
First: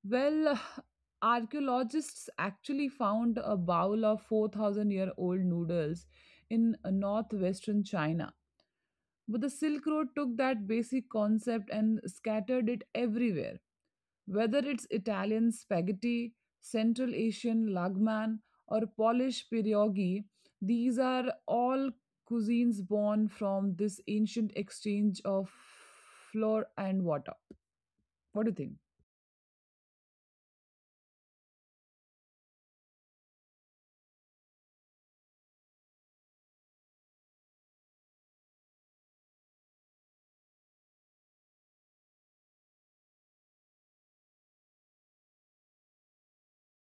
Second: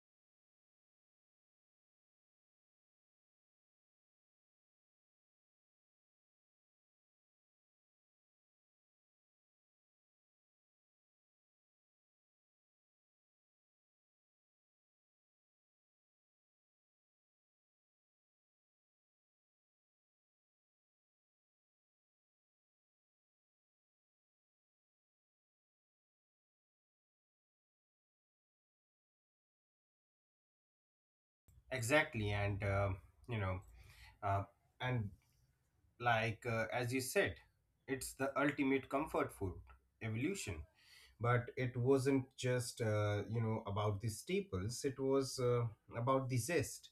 S1: Well, archaeologists actually found a bowl of 4,000 year old noodles in northwestern China. But the Silk Road took that basic concept and scattered it everywhere. Whether it's Italian spaghetti, Central Asian lagman, or Polish pierogi, these are all cuisines born from this ancient exchange of flour and water. What do you think?
S2: Exactly, you know uh, and like as you said, it's the ultimate comfort food evolution. But it wasn't just, about the staples. It was about the zest.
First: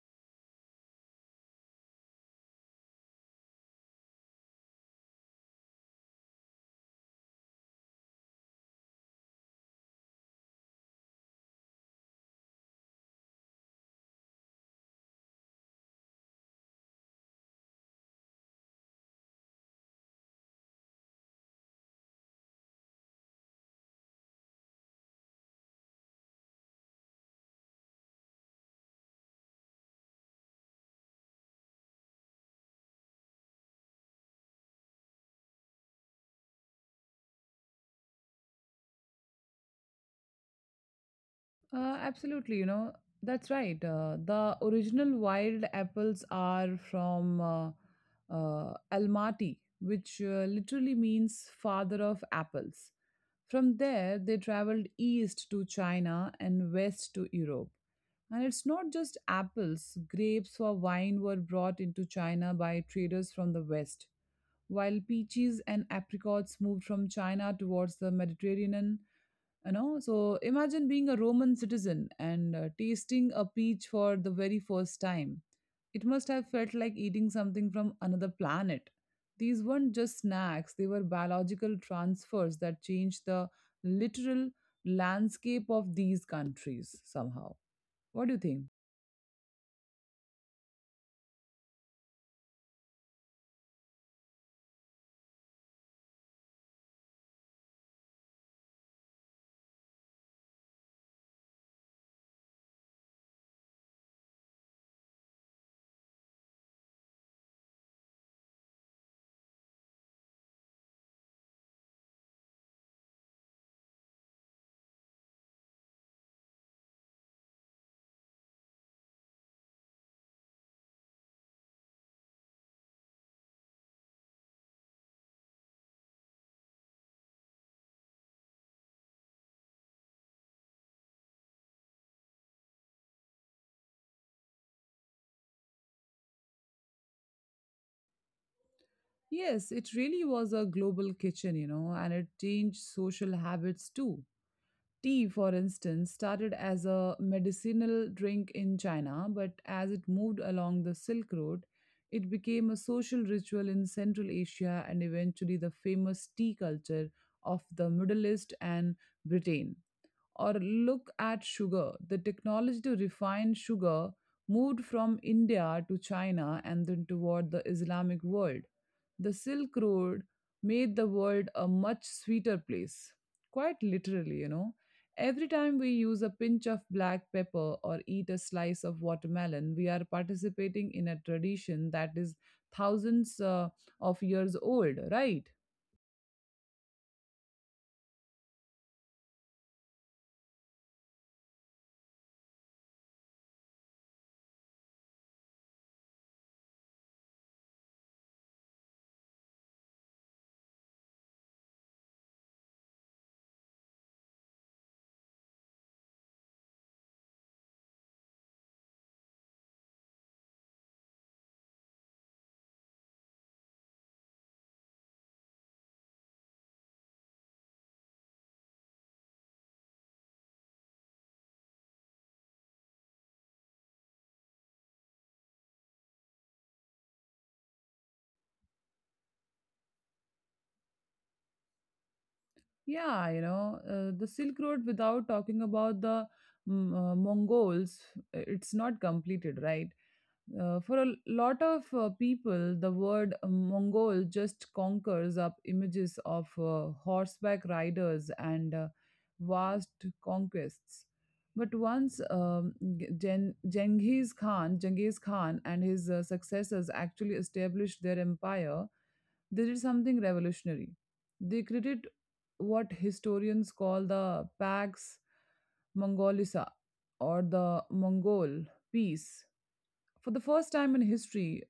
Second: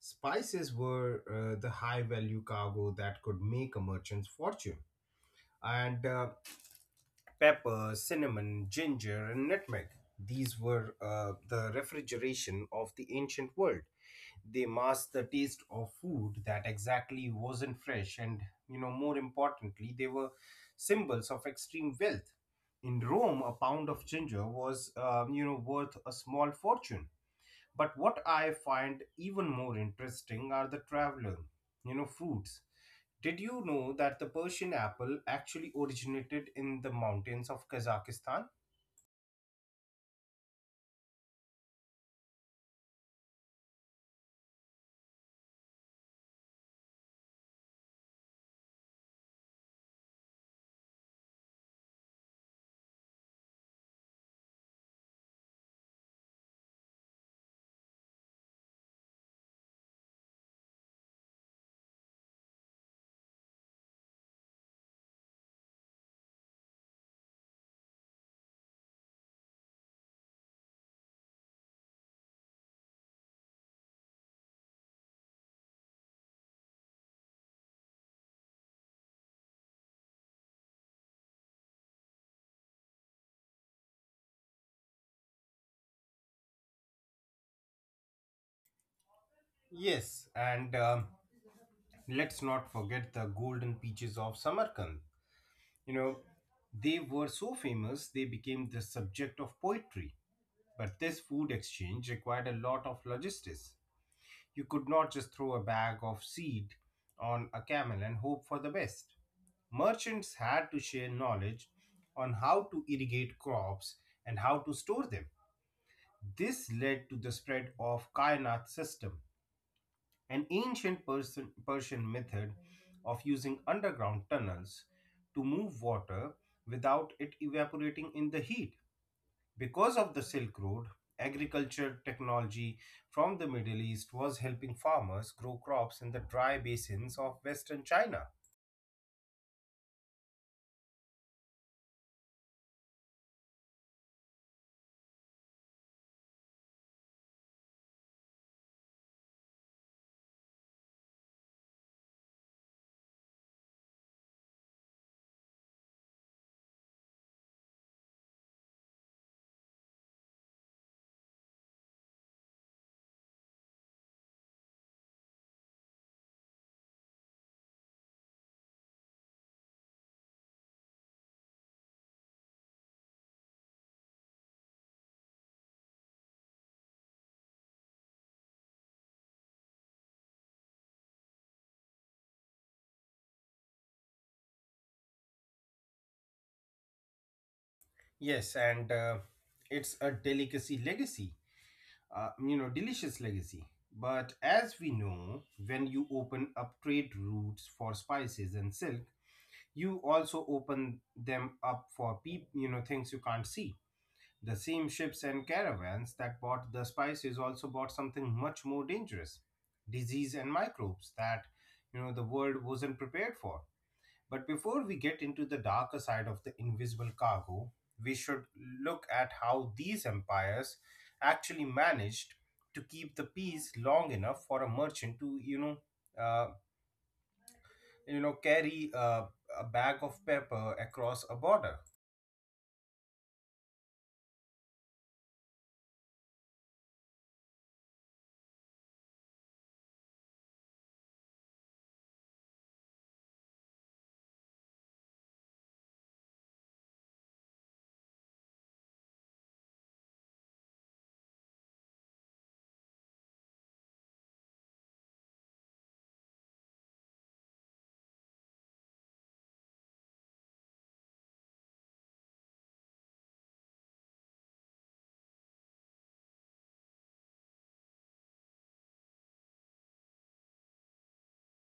S2: Spices were the high value cargo that could make a merchant's fortune. And pepper, cinnamon, ginger and nutmeg, these were the refrigeration of the ancient world. They masked the taste of food that exactly wasn't fresh, and more importantly, they were symbols of extreme wealth. In Rome, a pound of ginger was worth a small fortune. But what I find even more interesting are the traveler, fruits. Did you know that the Persian apple actually originated in the mountains of Kazakhstan?
S1: Absolutely, you know, that's right. The original wild apples are from Almaty, which literally means father of apples. From there, they traveled east to China and west to Europe. And it's not just apples, grapes for wine were brought into China by traders from the West, while peaches and apricots moved from China towards the Mediterranean. You know, so imagine being a Roman citizen and tasting a peach for the very first time. It must have felt like eating something from another planet. These weren't just snacks, they were biological transfers that changed the literal landscape of these countries somehow. What do you think?
S2: Yes, and let's not forget the golden peaches of Samarkand. You know, they were so famous they became the subject of poetry. But this food exchange required a lot of logistics. You could not just throw a bag of seed on a camel and hope for the best. Merchants had to share knowledge on how to irrigate crops and how to store them. This led to the spread of Kainat system, an ancient Persian method of using underground tunnels to move water without it evaporating in the heat. Because of the Silk Road, agriculture technology from the Middle East was helping farmers grow crops in the dry basins of Western China.
S1: Yes, it really was a global kitchen, you know, and it changed social habits too. Tea, for instance, started as a medicinal drink in China, but as it moved along the Silk Road, it became a social ritual in Central Asia and eventually the famous tea culture of the Middle East and Britain. Or look at sugar. The technology to refine sugar moved from India to China and then toward the Islamic world. The Silk Road made the world a much sweeter place. Quite literally, you know. Every time we use a pinch of black pepper or eat a slice of watermelon, we are participating in a tradition that is thousands of years old, right?
S2: Yes, and it's a delicacy legacy, delicious legacy. But as we know, when you open up trade routes for spices and silk, you also open them up for you know, things you can't see. The same ships and caravans that bought the spices also bought something much more dangerous, disease and microbes that, the world wasn't prepared for. But before we get into the darker side of the invisible cargo, we should look at how these empires actually managed to keep the peace long enough for a merchant to, uh, carry a bag of pepper across a border.
S1: Yeah, you know, the Silk Road without talking about the Mongols, it's not completed, right? For a lot of people, the word Mongol just conquers up images of horseback riders and vast conquests. But once Genghis Khan, Genghis Khan and his successors actually established their empire, they did something revolutionary. They created what historians call the Pax Mongolica or the Mongol peace. For the first time in history,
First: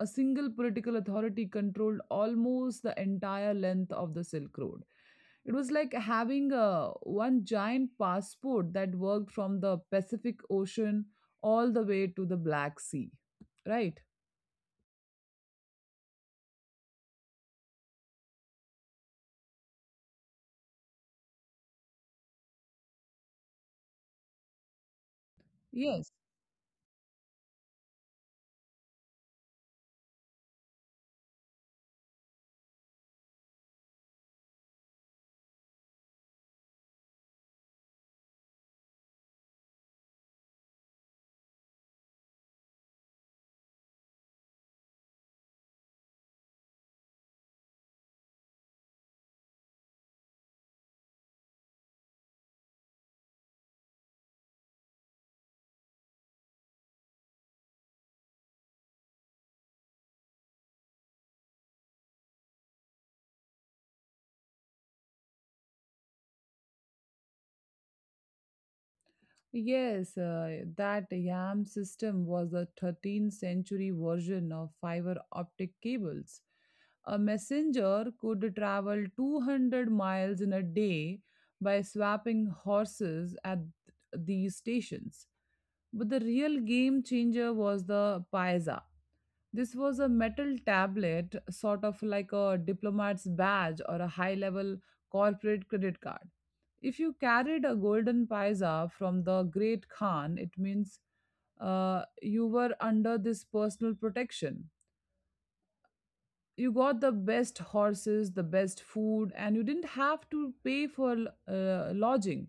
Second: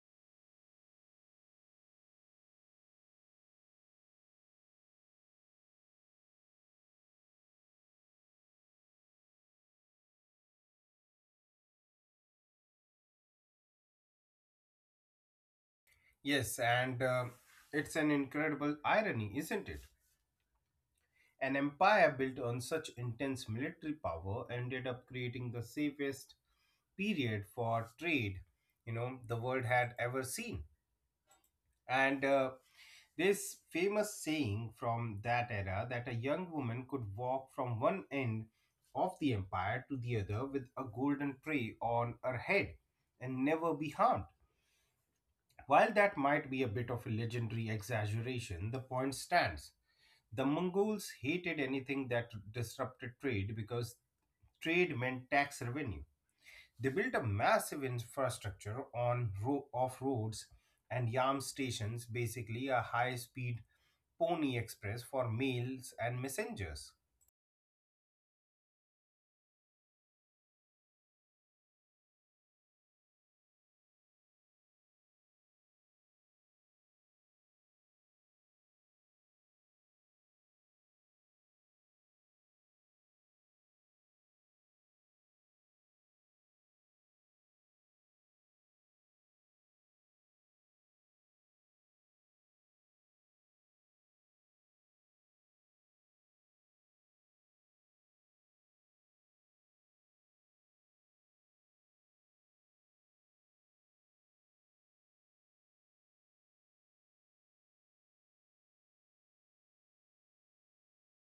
S1: a single political authority controlled almost the entire length of the Silk Road. It was like having one giant passport that worked from the Pacific Ocean all the way to the Black Sea, right?
S2: Yes, and it's an incredible irony, isn't it? An empire built on such intense military power ended up creating the
S1: Yes.
S2: safest period for trade, the world had ever seen. And this famous saying from that era, that a young woman could walk from one end of the empire to the other with a golden tray on her head and never be harmed. While that might be a bit of a legendary exaggeration, the point stands. The Mongols hated anything that disrupted trade because trade meant tax revenue. They built a massive infrastructure on off roads and yam stations, basically a high-speed pony express for mails and messengers.
S1: Yes, that YAM system was a 13th century version of fiber optic cables. A messenger could travel 200 miles in a day by swapping horses at these stations. But the real game changer was the paisa. This was a metal tablet, sort of like a diplomat's badge or a high level corporate credit card. If you carried a golden paisa from the great Khan, it means you were under this personal protection. You got the best horses, the best food, and you didn't have to pay for lodging.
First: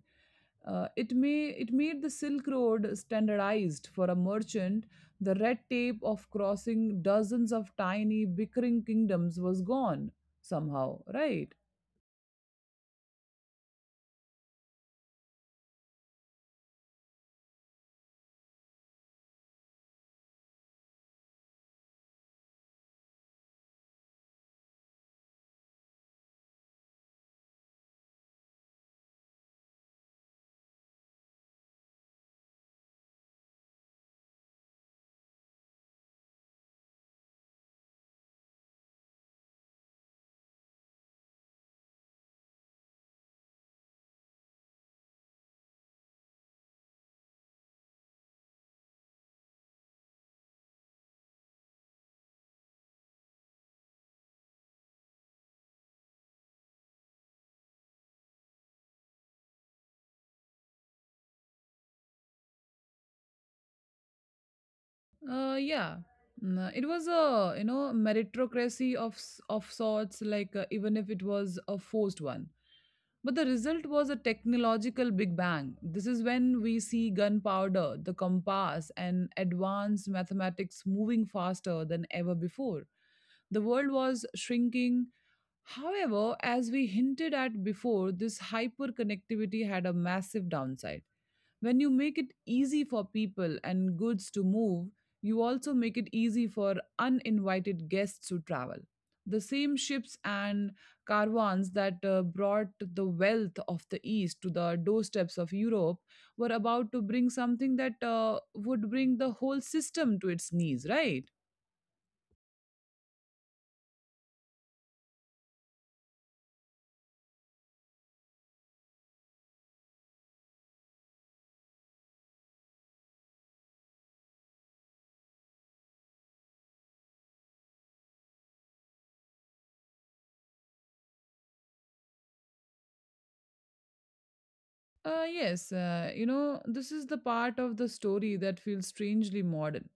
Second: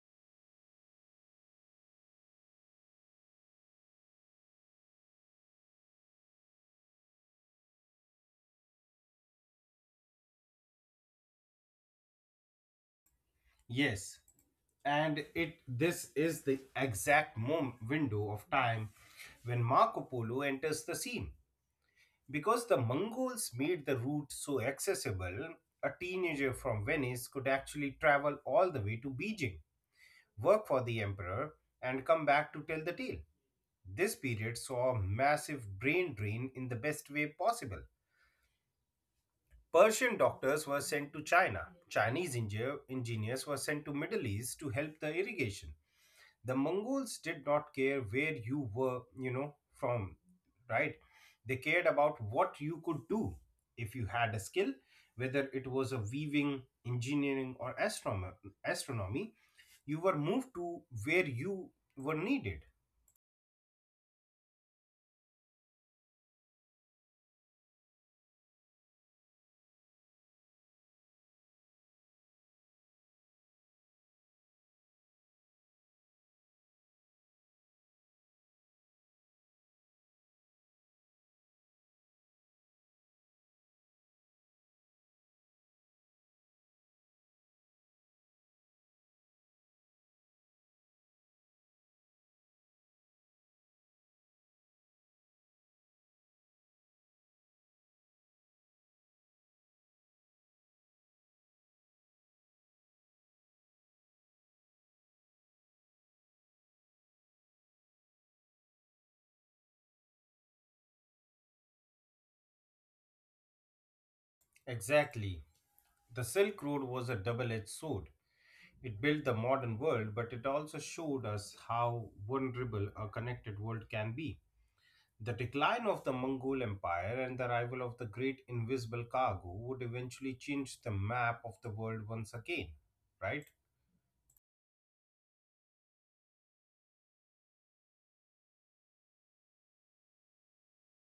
S1: It made the Silk Road standardized for a merchant. The red tape of crossing dozens of tiny bickering kingdoms was gone somehow, right?
S2: Yes, and it this is the exact window of time when Marco Polo enters the scene. Because the Mongols made the route so accessible, a teenager from Venice could actually travel all the way to Beijing, work for the emperor, and come back to tell the tale. This period saw a massive brain drain in the best way possible. Persian doctors were sent to China. Chinese engineers were sent to Middle East to help the irrigation. The Mongols did not care where you were, from, right? They cared about what you could do. If you had a skill, whether it was a weaving, engineering or astronomy, you were moved to where you were needed.
S1: Yeah, it was a you know meritocracy of of sorts, like even if it was a forced one. But the result was a technological big bang. This is when we see gunpowder, the compass, and advanced mathematics moving faster than ever before. The world was shrinking. However, as we hinted at before, this hyperconnectivity had a massive downside. When you make it easy for people and goods to move, you also make it easy for uninvited guests to travel. The same ships and caravans that brought the wealth of the East to the doorsteps of Europe were about to bring something that would bring the whole system to its knees, right?
S2: Exactly, the Silk Road was a double edged sword. It built the modern world, but it also showed us how vulnerable a connected world can be. The decline of the Mongol Empire and the arrival of the great invisible cargo would eventually change the map of the world once again, right?
S1: Yes, you know, this is the part of the story that feels strangely modern.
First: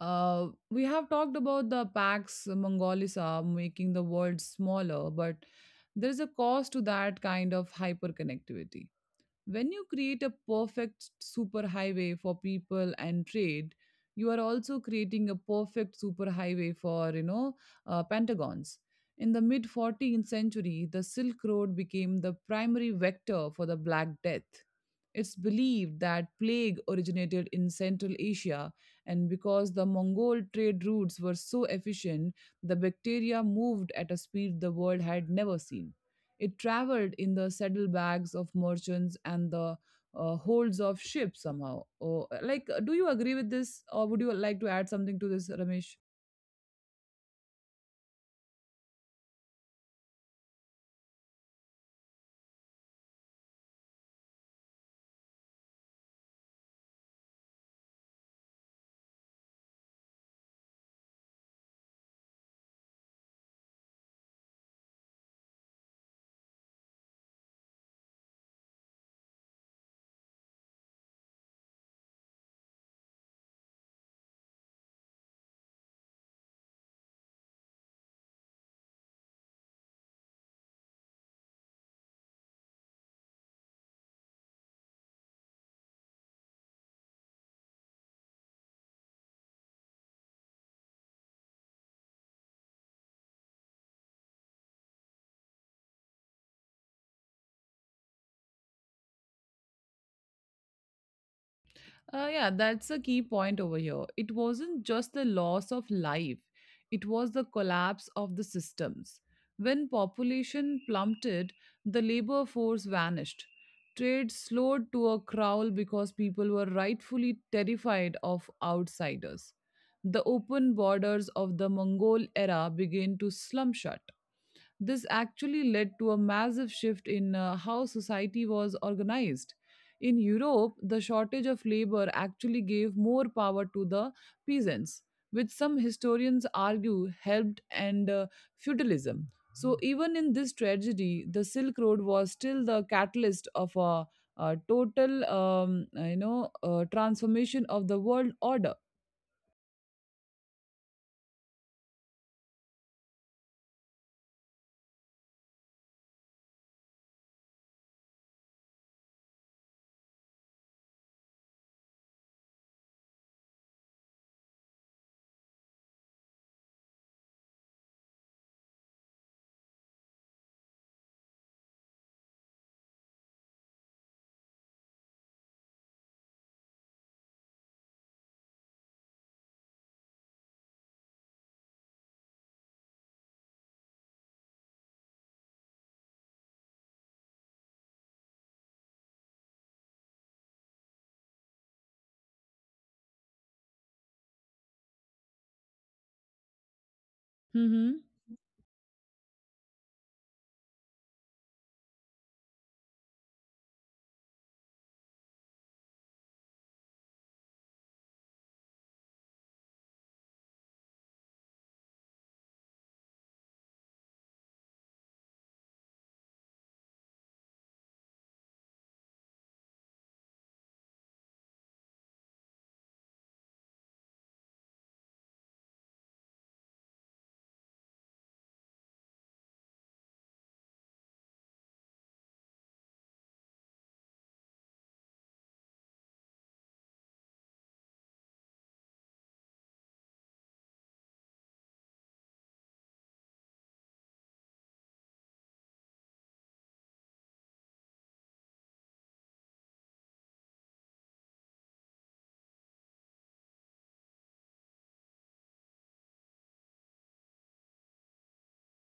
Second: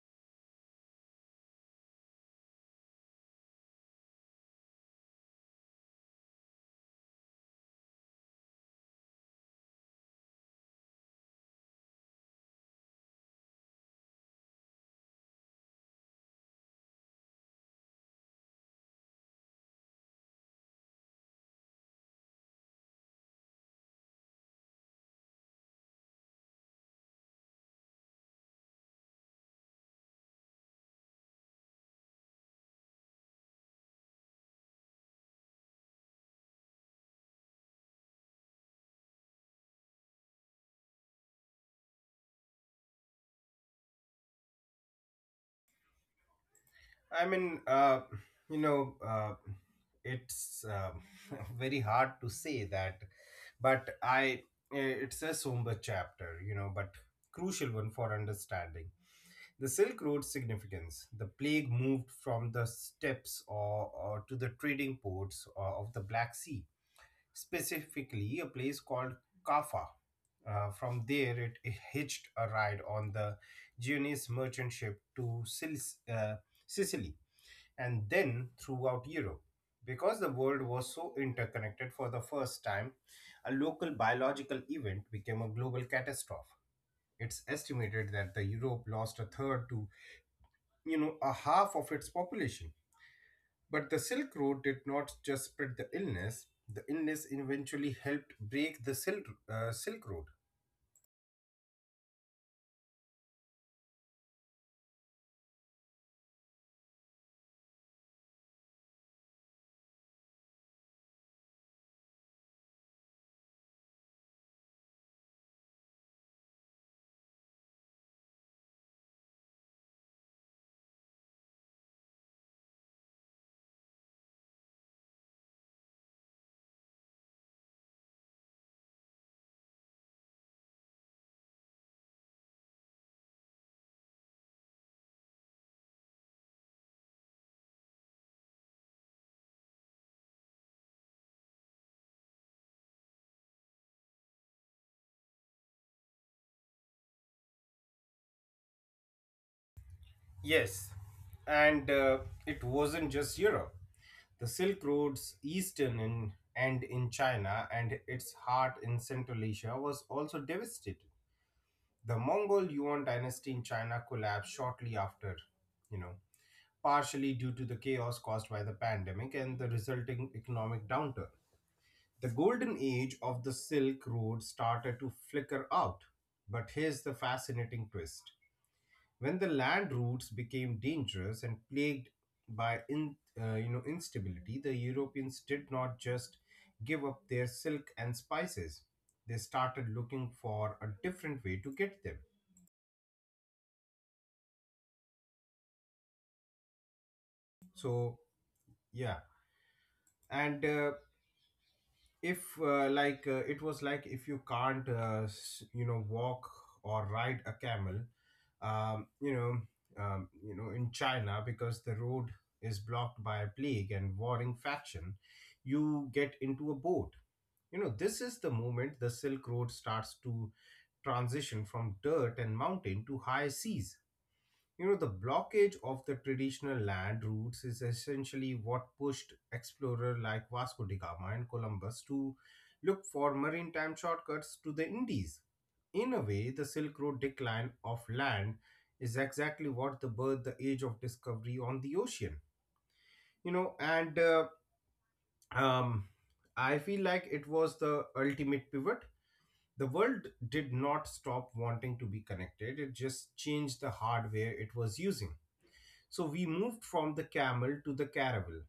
S1: We have talked about the Pax Mongolica making the world smaller, but there is a cost to that kind of hyperconnectivity. When you create a perfect superhighway for people and trade, you are also creating a perfect superhighway for, you know, pentagons. In the mid 14th century, the Silk Road became the primary vector for the Black Death. It's believed that plague originated in Central Asia, and because the Mongol trade routes were so efficient, the bacteria moved at a speed the world had never seen. It traveled in the saddlebags of merchants and the holds of ships somehow. Oh, like, do you agree with this, or would you like to add something to this, Ramesh?
S2: I mean, you know, it's very hard to say that, but it's a somber chapter, but crucial one for understanding. The Silk Road's significance. The plague moved from the steppes or to the trading ports of the Black Sea, specifically a place called Kaffa. From there, it hitched a ride on the Genoese merchant ship to Sicily and then throughout Europe. Because the world was so interconnected for the first time, a local biological event became a global catastrophe. It's estimated that the Europe lost a third to, a half of its population. But the Silk Road did not just spread the illness eventually helped break the Silk Road.
S1: Yeah, that's a key point over here. It wasn't just the loss of life, it was the collapse of the systems. When population plummeted, the labor force vanished. Trade slowed to a crawl because people were rightfully terrified of outsiders. The open borders of the Mongol era began to slum shut. This actually led to a massive shift in how society was organized. In Europe, the shortage of labor actually gave more power to the peasants, which some historians argue helped end feudalism. So, even in this tragedy, the Silk Road was still the catalyst of a total, transformation of the world order.
S2: Yes, and it wasn't just Europe. The Silk Road's eastern end in China and its heart in Central Asia was also devastated. The Mongol Yuan dynasty in China collapsed shortly after, you know, partially due to the chaos caused by the pandemic and the resulting economic downturn. The golden age of the Silk Road started to flicker out. But here's the fascinating twist. When the land routes became dangerous and plagued by in, you know instability, the Europeans did not just give up their silk and spices. They started looking for a different way to get them. So yeah, and if like it was like, if you can't walk or ride a camel, um, you know in China because the road is blocked by a plague and warring faction, you get into a boat. You know, this is the moment the Silk Road starts to transition from dirt and mountain to high seas. You know, the blockage of the traditional land routes is essentially what pushed explorers like Vasco da Gama and Columbus to look for maritime shortcuts to the Indies. In a way, the Silk Road decline of land is exactly what the birth the age of discovery on the ocean. You know, and um, I feel like it was the ultimate pivot. The world did not stop wanting to be connected, it just changed the hardware it was using. So we moved from the camel to the caravel.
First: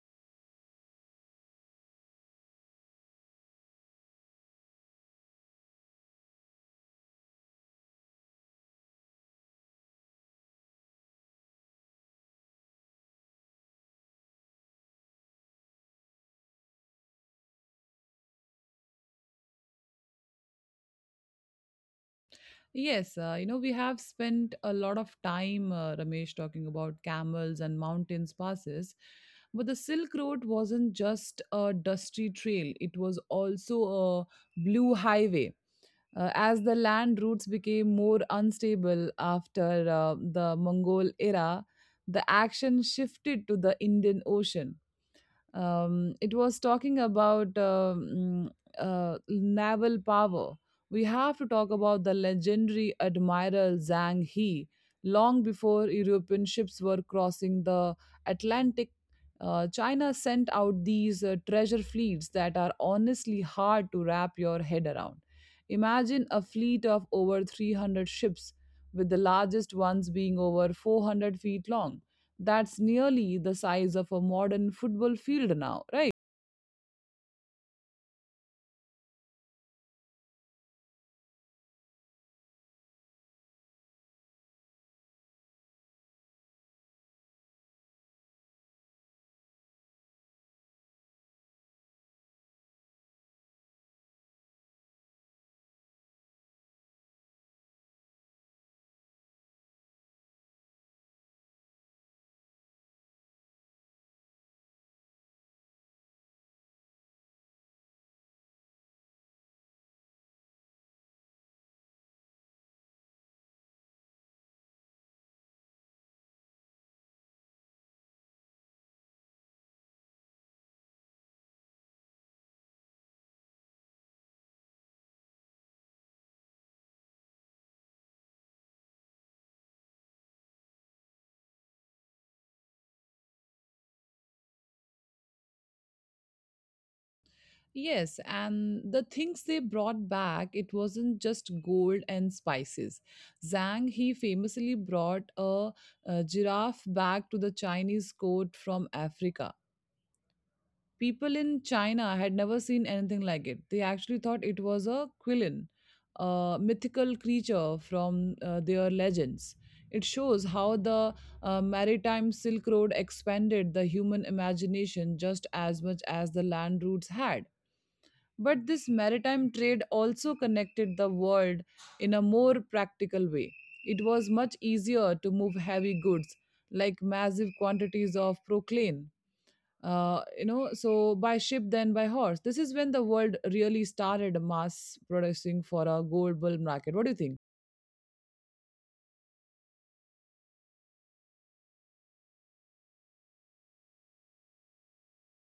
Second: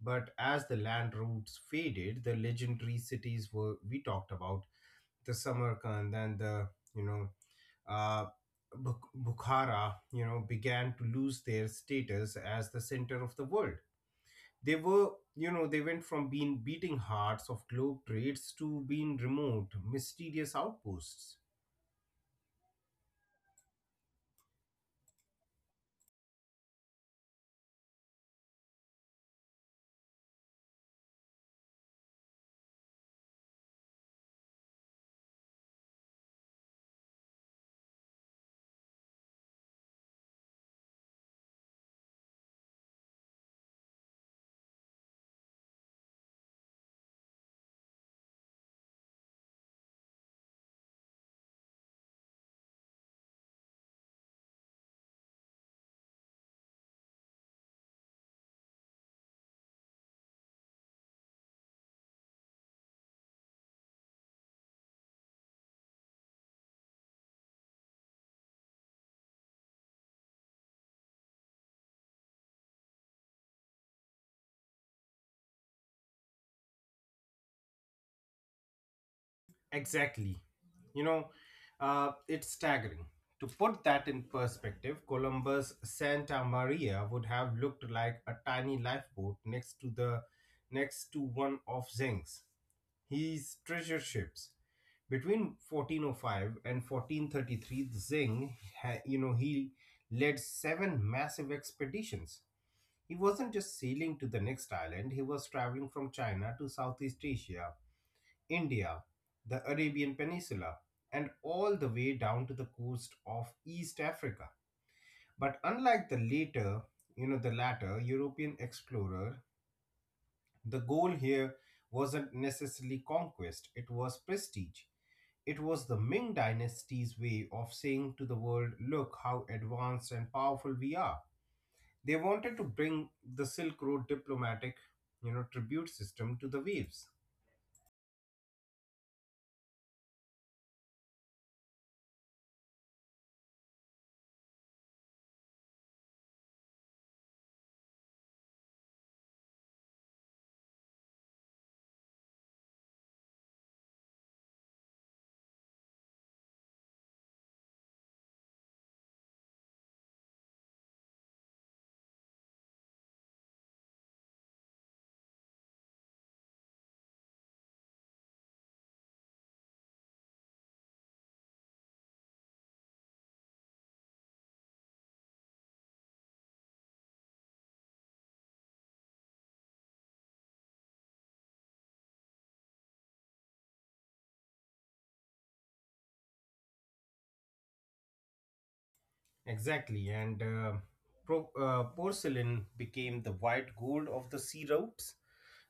S2: But as the land routes faded, the legendary cities were we talked about, the Samarkand and the you know uh, Bukhara, you know, began to lose their status as the center of the world. They were, you know, they went from being beating hearts of globe trades to being remote, mysterious outposts.
S1: Yes, we have spent a lot of time, Ramesh, talking about camels and mountains passes. But the Silk Road wasn't just a dusty trail, it was also a blue highway. As the land routes became more unstable after the Mongol era, the action shifted to the Indian Ocean. It was talking about Naval power. We have to talk about the legendary Admiral Zhang He. Long before European ships were crossing the Atlantic, China sent out these treasure fleets that are honestly hard to wrap your head around. Imagine a fleet of over 300 ships, with the largest ones being over 400 feet long. That's nearly the size of a modern football field now, right?
S2: Exactly. You know, it's staggering. To put that in perspective, Columbus Santa Maria would have looked like a tiny lifeboat next to one of Zeng's, his treasure ships. Between 1405 and 1433, Zeng, ha- you know, he led seven massive expeditions. He wasn't just sailing to the next island, he was traveling from China to Southeast Asia, India, the Arabian Peninsula, and all the way down to the coast of East Africa. But unlike the later, you know, the latter European explorer, the goal here wasn't necessarily conquest, it was prestige. It was the Ming Dynasty's way of saying to the world, look how advanced and powerful we are. They wanted to bring the Silk Road diplomatic, you know, tribute system to the waves.
S1: Yes, and the things they brought back, it wasn't just gold and spices. Zhang, he famously brought a giraffe back to the Chinese court from Africa. People in China had never seen anything like it. They actually thought it was a quillin, a mythical creature from their legends. It shows how the maritime Silk Road expanded the human imagination just as much as the land routes had. But this maritime trade also connected the world in a more practical way. It was much easier to move heavy goods, like massive quantities of proclaim, so by ship then by horse. This is when the world really started mass producing for a global market. What do you think?
S2: Exactly, and porcelain became the white gold of the sea routes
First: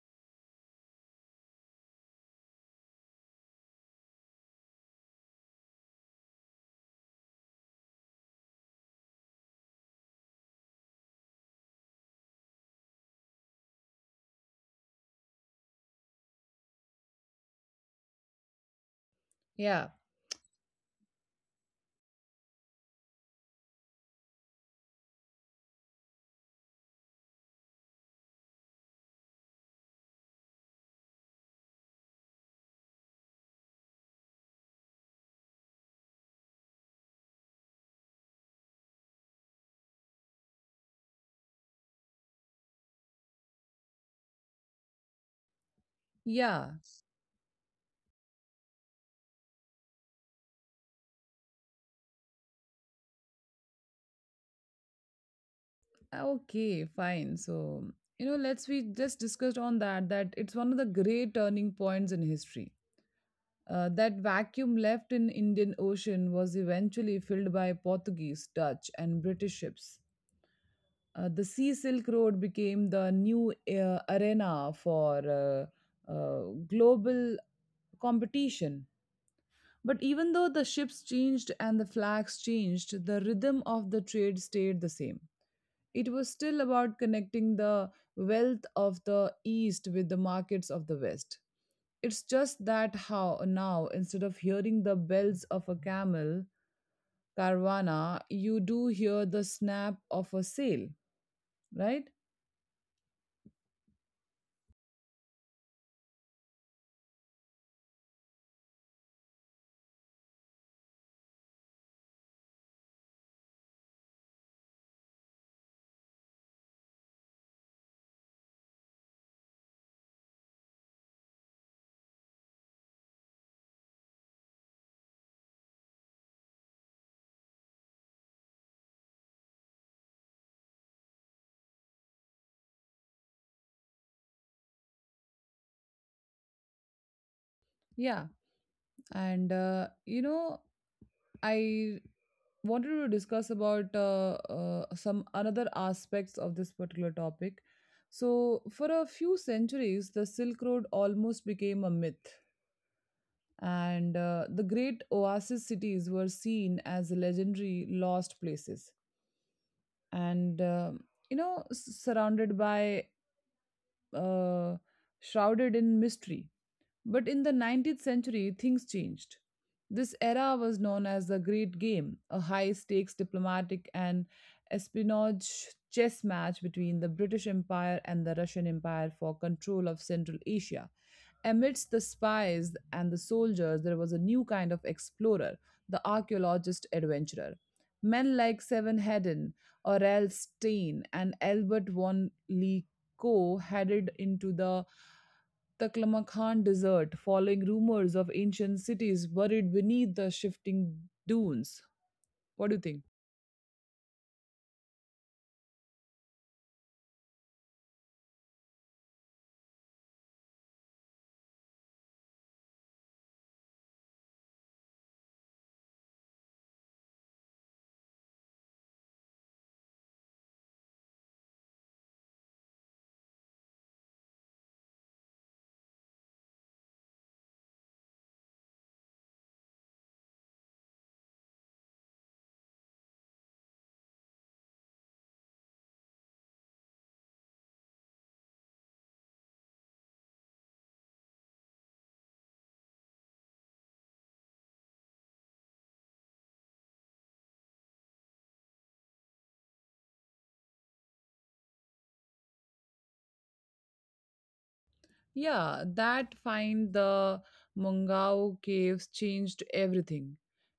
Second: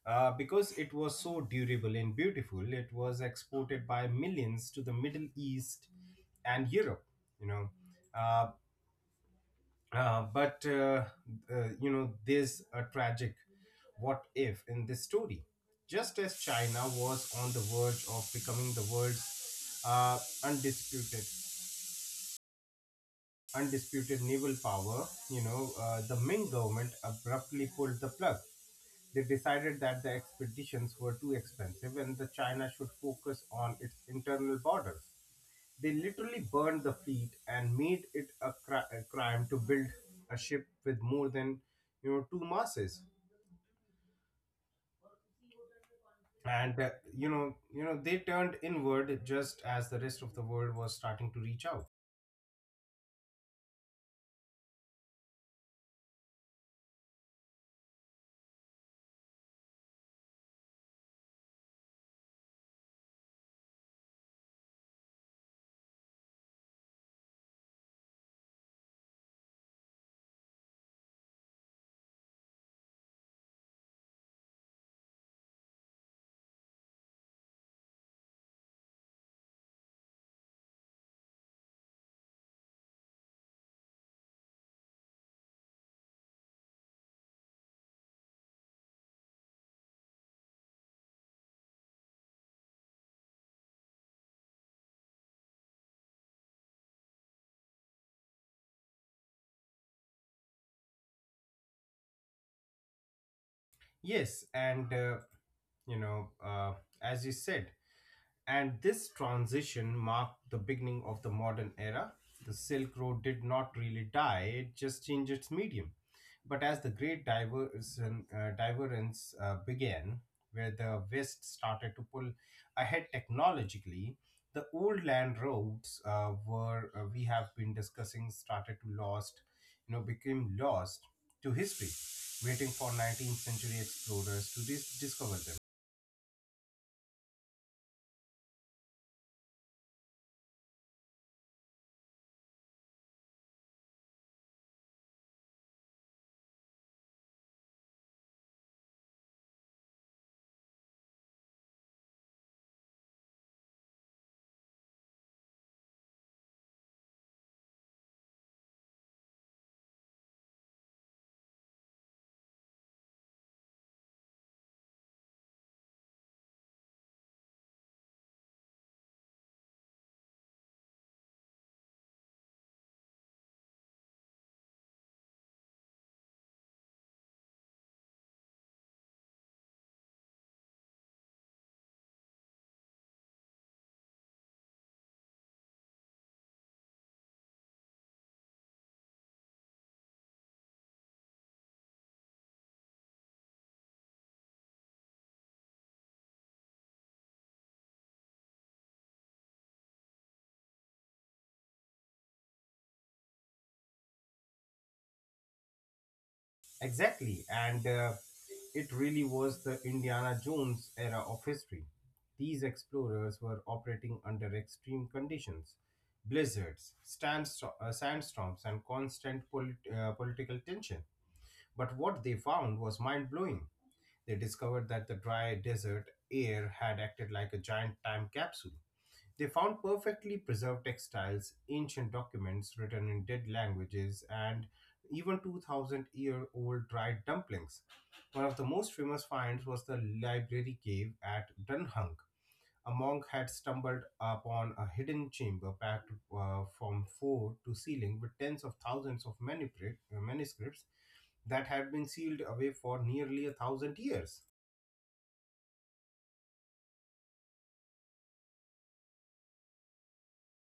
S2: because it was so durable and beautiful. It was exported by millions to the Middle East and Europe. You know, uh, but you know, There's a tragic what if in this story. Just as China was on the verge of becoming the world's
S1: Yeah,
S2: undisputed undisputed naval power, you know, the Ming government abruptly pulled the plug. They decided that the expeditions were too expensive and that China should focus on its internal borders. They literally burned the fleet and made it a, a crime to build a ship with more than, you know, two masses.
S1: yeah.
S2: And you know, They turned inward just as the rest of the world was starting to reach out.
S1: Okay, fine. So, you know, let's we just discussed on that that it's one of the great turning points in history. That vacuum left in Indian Ocean was eventually filled by Portuguese, Dutch, and British ships. The Sea Silk Road became the new arena for uh, uh, global competition. But even though the ships changed and the flags changed, the rhythm of the trade stayed the same. It was still about connecting the wealth of the East with the markets of the West. It's just that how now, instead of hearing the bells of a camel caravana, you do hear the snap of a sail, right?
S2: Yes, you know, uh, as you said, and this transition marked the beginning of the modern era. The Silk Road did not really die, it just changed its medium. But as the Great Divergence began, where the West started to pull ahead technologically, the old land roads were we have been discussing started to lost, you know, became lost to history, waiting for 19th century explorers to discover them.
S1: Yeah. And, I wanted to discuss about some another aspects of this particular topic. So, for a few centuries, the Silk Road almost became a myth, and the great oasis cities were seen as legendary lost places. And surrounded by, uh, shrouded in mystery. But in the 19th century, things changed. This era was known as the Great Game, a high stakes diplomatic and espionage chess match between the British Empire and the Russian Empire for control of Central Asia. Amidst the spies and the soldiers, there was a new kind of explorer, the archaeologist adventurer. Men like Seven Hedden, Aurel Stein, and Albert von Lico headed into the Taklamakan Desert, following rumors of ancient cities buried beneath the shifting dunes. What do you think?
S2: Exactly, and it really was the Indiana Jones era of history. These explorers were operating under extreme conditions: blizzards, sandstorms, and constant political tension. But what they found was mind blowing. They discovered that the dry desert air had acted like a giant time capsule. They found perfectly preserved textiles, ancient documents written in dead languages, and even 2000 year old dried dumplings. One of the most famous finds was the library cave at Dunhung. A monk had stumbled upon a hidden chamber packed from floor to ceiling with tens of thousands of manuscripts that had been sealed away for nearly a thousand years.
S1: Yeah, that find, the Mongao caves, changed everything.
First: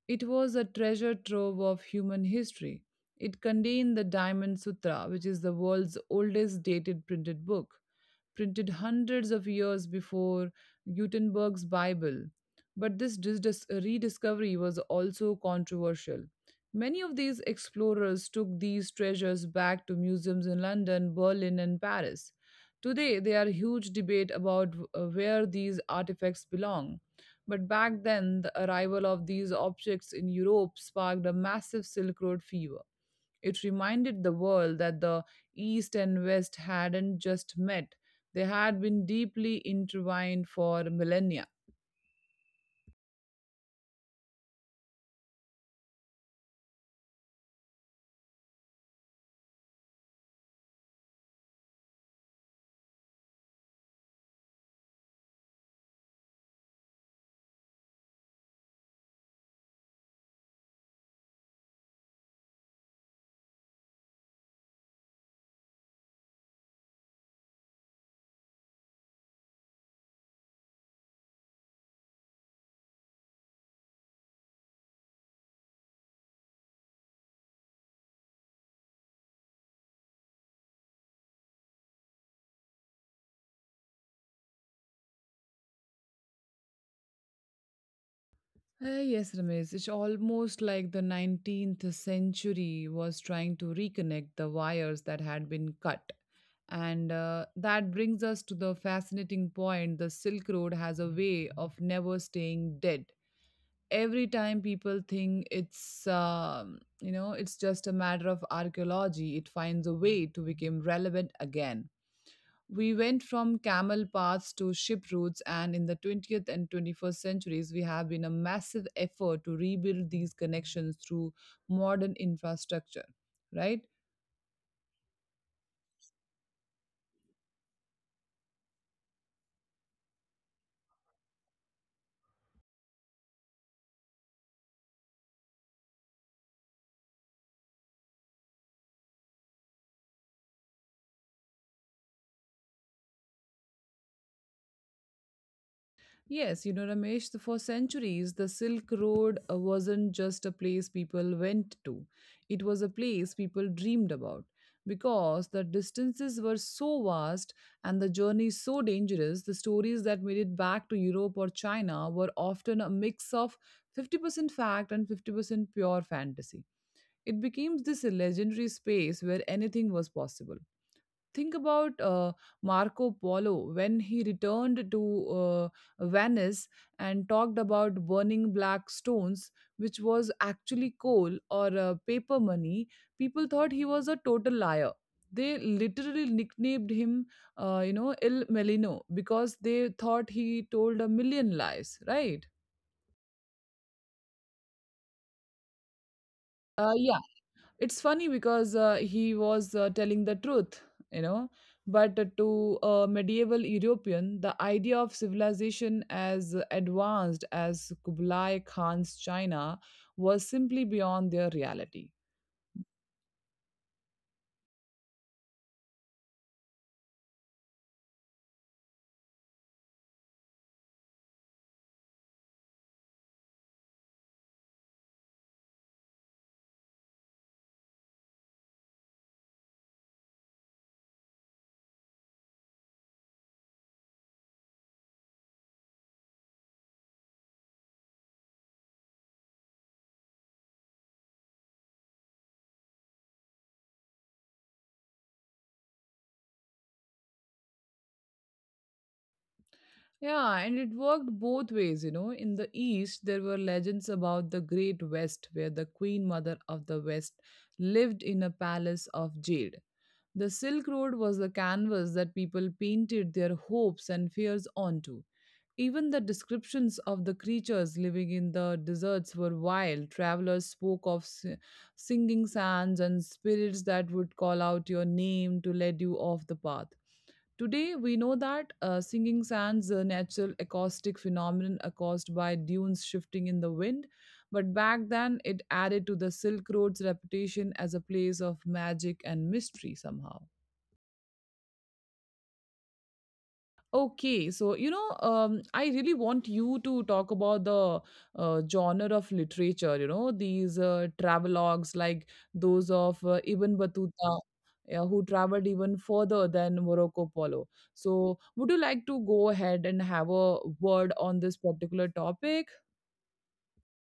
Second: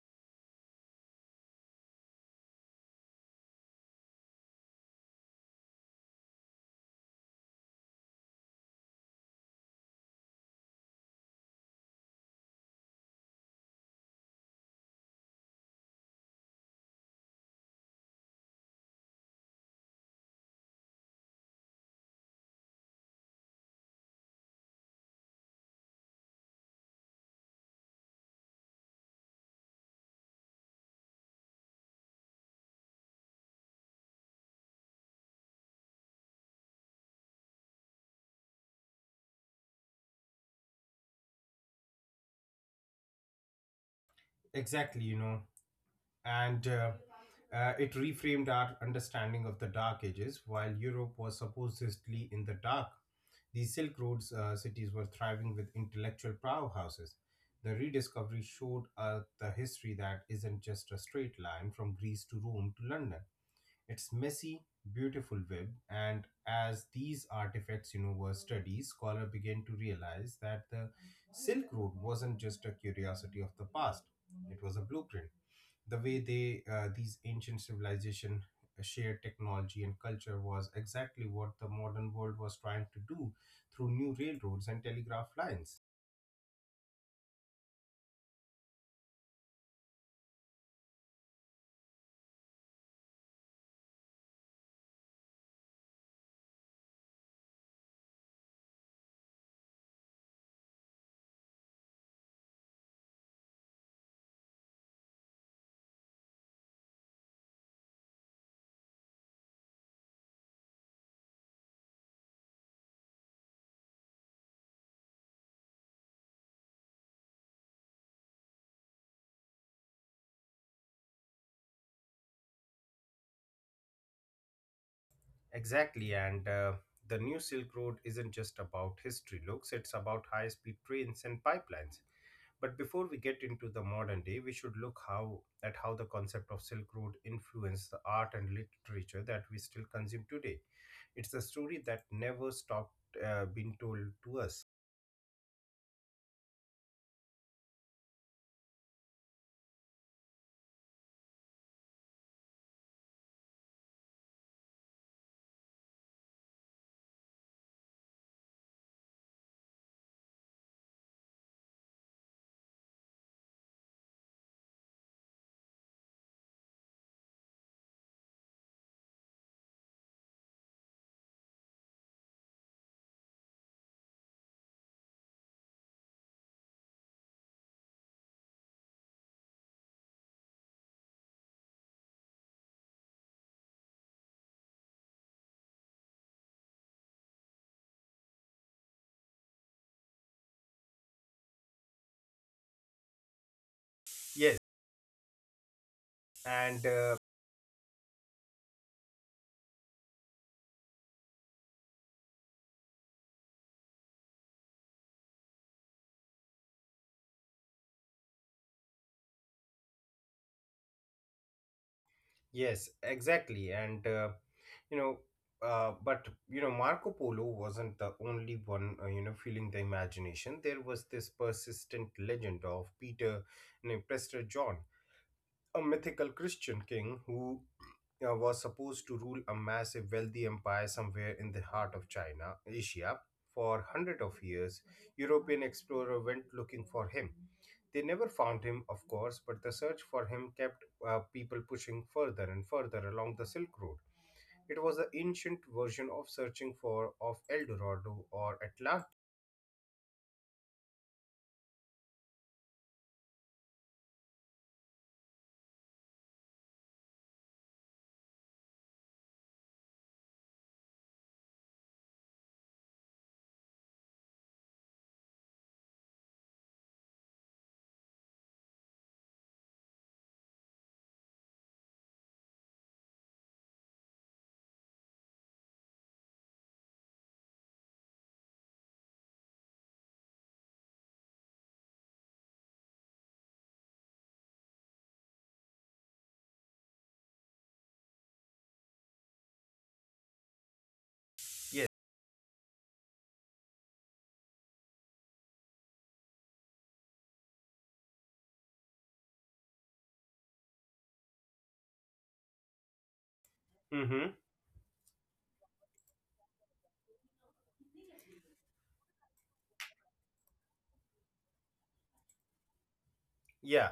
S1: It was a treasure trove of human history. It contained the Diamond Sutra, which is the world's oldest dated printed book, printed hundreds of years before Gutenberg's Bible. But this rediscovery was also controversial. Many of these explorers took these treasures back to museums in London, Berlin, and Paris. Today, there are huge debate about where these artifacts belong. But back then, the arrival of these objects in Europe sparked a massive Silk Road fever. It reminded the world that the East and West hadn't just met, they had been deeply intertwined for millennia.
S2: Exactly, you know. And It reframed our understanding of the Dark Ages. While Europe was supposedly in the dark, the Silk Road's cities were thriving with intellectual powerhouses. The rediscovery showed us the history that isn't just a straight line from Greece to Rome to London. It's messy, beautiful web, and as these artifacts, you know, were studied, scholars began to realize that the Silk Road wasn't just a curiosity of the past; it was a blueprint. The way they these ancient civilization shared technology and culture was exactly what the modern world was trying to do through new railroads and telegraph lines.
S1: Ah, yes, Ramesh, it's almost like the 19th century was trying to reconnect the wires that had been cut. And that brings us to the fascinating point: the Silk Road has a way of never staying dead. Every time people think it's it's just a matter of archaeology, it finds a way to become relevant again. We went from camel paths to ship routes, and in the 20th and 21st centuries we have been a massive effort to rebuild these connections through modern infrastructure, right?
S2: Exactly, and the new Silk Road isn't just about history looks, it's about high speed trains and pipelines. But before we get into the modern day, we should look how at how the concept of Silk Road influenced the art and literature that we still consume today. It's a story that never stopped being told to us.
S1: Yes, you know, Ramesh, for centuries, the Silk Road wasn't just a place people went to. It was a place people dreamed about. Because the distances were so vast and the journeys so dangerous, the stories that made it back to Europe or China were often a mix of 50% fact and 50% pure fantasy. It became this legendary space where anything was possible. Think about Marco Polo when he returned to uh, Venice and talked about burning black stones, which was actually coal or paper money. People thought he was a total liar. They literally nicknamed him, Il Melino, because they thought he told a million lies, right?
S2: Yes. and
S1: Yeah, it's funny because he was telling the truth, you know, but to a medieval european the idea of civilization as advanced as Kublai Khan's China was simply beyond their reality.
S2: Yes, exactly, and you know but, you know, Marco Polo wasn't the only one, feeling the imagination. There was this persistent legend of Prester John, a mythical Christian king who was supposed to rule a massive wealthy empire somewhere in the heart of China Asia. For hundred of years European explorer went looking for him. They never found him, of course, but the search for him kept people pushing further and further along the Silk Road. It was the ancient version of searching for of El Dorado or Atlantis.
S1: Yeah, and it worked both ways, you know. In the East, there were legends about the Great West, where the Queen Mother of the West lived in a palace of jade. The Silk Road was the canvas that people painted their hopes and fears onto. Even the descriptions of the creatures living in the deserts were wild. Travelers spoke of singing sands and spirits that would call out your name to lead you off the path. Today, we know that singing sands, a natural acoustic phenomenon caused by dunes shifting in the wind, but back then it added to the Silk Road's reputation as a place of magic and mystery somehow.
S2: Yes.
S1: Okay, so you know, I really want you to talk about the genre of literature, you know, these travelogues like those of Ibn Battuta,
S2: Mm-hmm.
S1: yeah, who traveled even further than Morocco Polo. So, would you like to go ahead and have a word on this particular topic?
S2: Yeah.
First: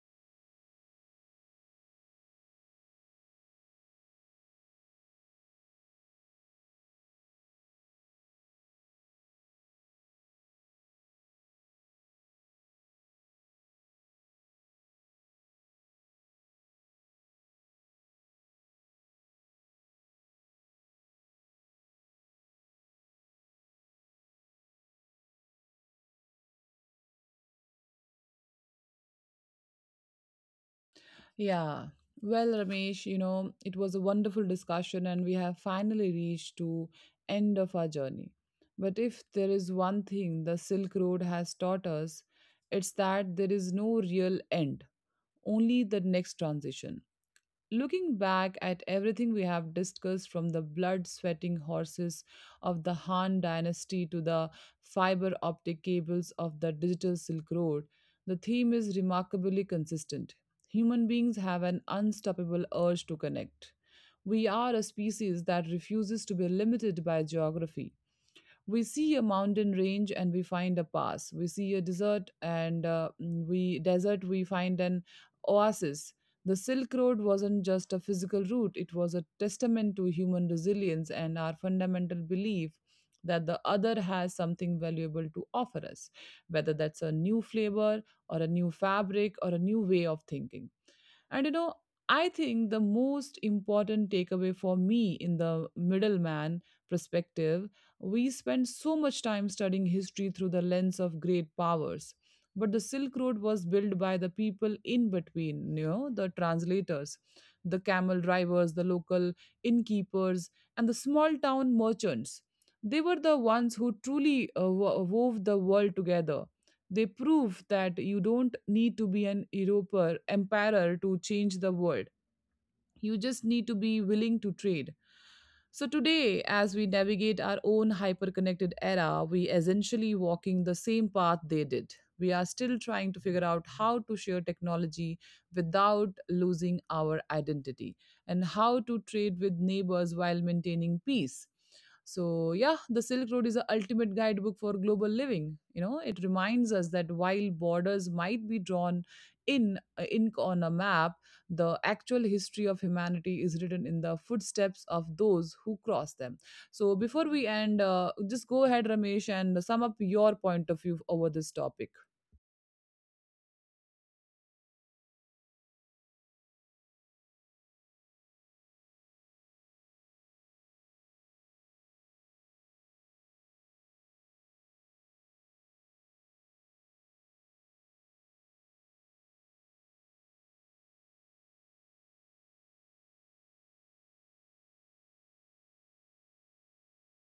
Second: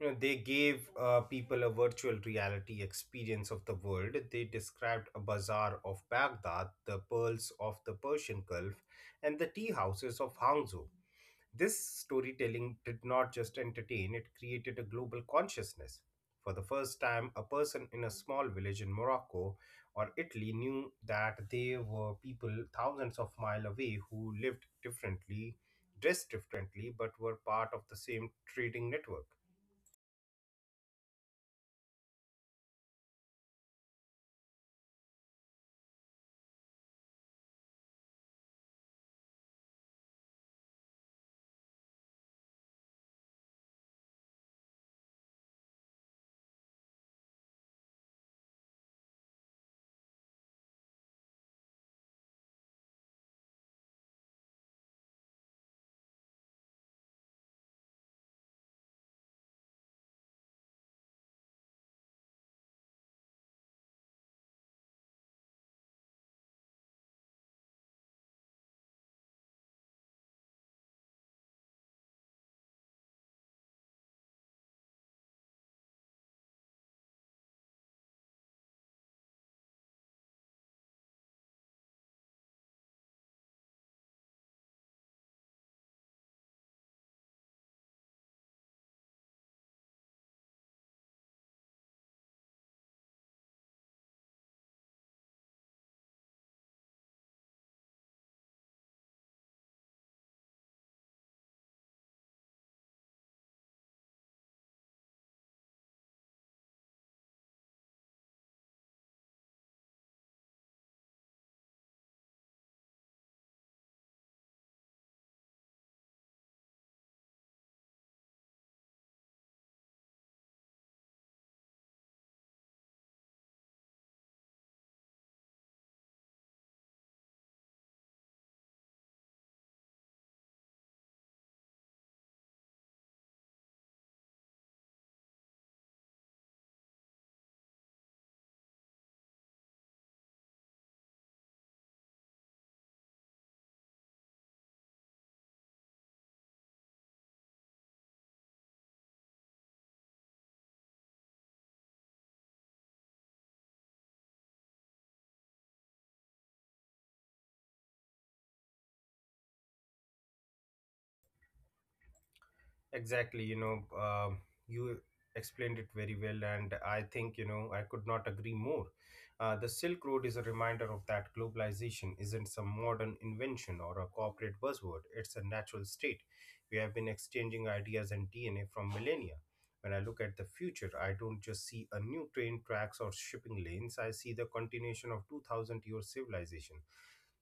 S2: You know, they gave people a virtual reality experience of the world. They described a bazaar of Baghdad, the pearls of the Persian Gulf, and the tea houses of Hangzhou. This storytelling did not just entertain, it created a global consciousness. For the first time, a person in a small village in Morocco or Italy knew that there were people thousands of miles away who lived differently, dressed differently, but were part of the same trading network.
S1: Yeah. Well, Ramesh, you know, it was a wonderful discussion and we have finally reached to end of our journey. But if there is one thing the Silk Road has taught us, it's that there is no real end, only the next transition. Looking back at everything we have discussed, from the blood sweating horses of the Han dynasty to the fiber optic cables of the digital Silk Road, the theme is remarkably consistent. Human beings have an unstoppable urge to connect. We are a species that refuses to be limited by geography. We see a mountain range and we find a pass. We see a desert and we find an oasis. The Silk Road wasn't just a physical route, it was a testament to human resilience and our fundamental belief that the other has something valuable to offer us, whether that's a new flavor or a new fabric or a new way of thinking. And you know, I think the most important takeaway for me in the middleman perspective: we spend so much time studying history through the lens of great powers. But the Silk Road was built by the people in between, you know, the translators, the camel drivers, the local innkeepers, and the small town merchants. They were the ones who truly wove the world together. They proved that you don't need to be an emperor to change the world, you just need to be willing to trade. So today, as we navigate our own hyper-connected era, we essentially walking the same path they did. We are still trying to figure out how to share technology without losing our identity, and how to trade with neighbors while maintaining peace. So yeah, the Silk Road is the ultimate guidebook for global living. You know, it reminds us that while borders might be drawn in ink on a map, the actual history of humanity is written in the footsteps of those who cross them. So before we end, just go ahead Ramesh and sum up your point of view over this topic.
S2: Exactly, you know, um you explained it very well, and I think, you know, I could not agree more. The Silk Road is a reminder of that globalization isn't some modern invention or a corporate buzzword, it's a natural state. We have been exchanging ideas and DNA from millennia. When I look at the future, I don't just see a new train tracks or shipping lanes, I see the continuation of 2000-year civilization.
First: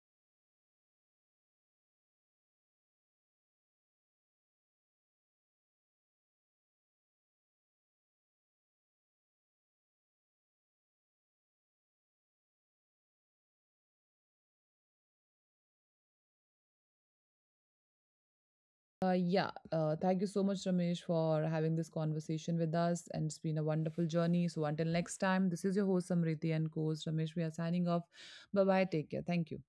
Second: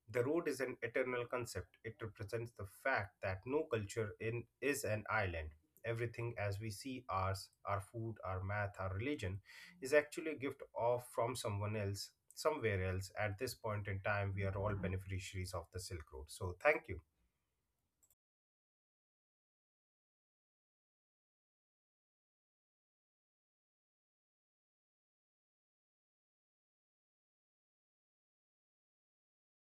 S2: The road is an eternal concept. It represents the fact that no culture in is an island. Everything as we see ours, our food, our math, our religion, is actually a gift of from someone else, somewhere else. At this point in time, we are all beneficiaries of the Silk Road. So thank you.
S1: Yeah, thank you so much Ramesh for having this conversation with us, and it's been a wonderful journey. So until next time, this is your host Samriti and co-host Ramesh, we are signing off. Bye bye, take care, thank you.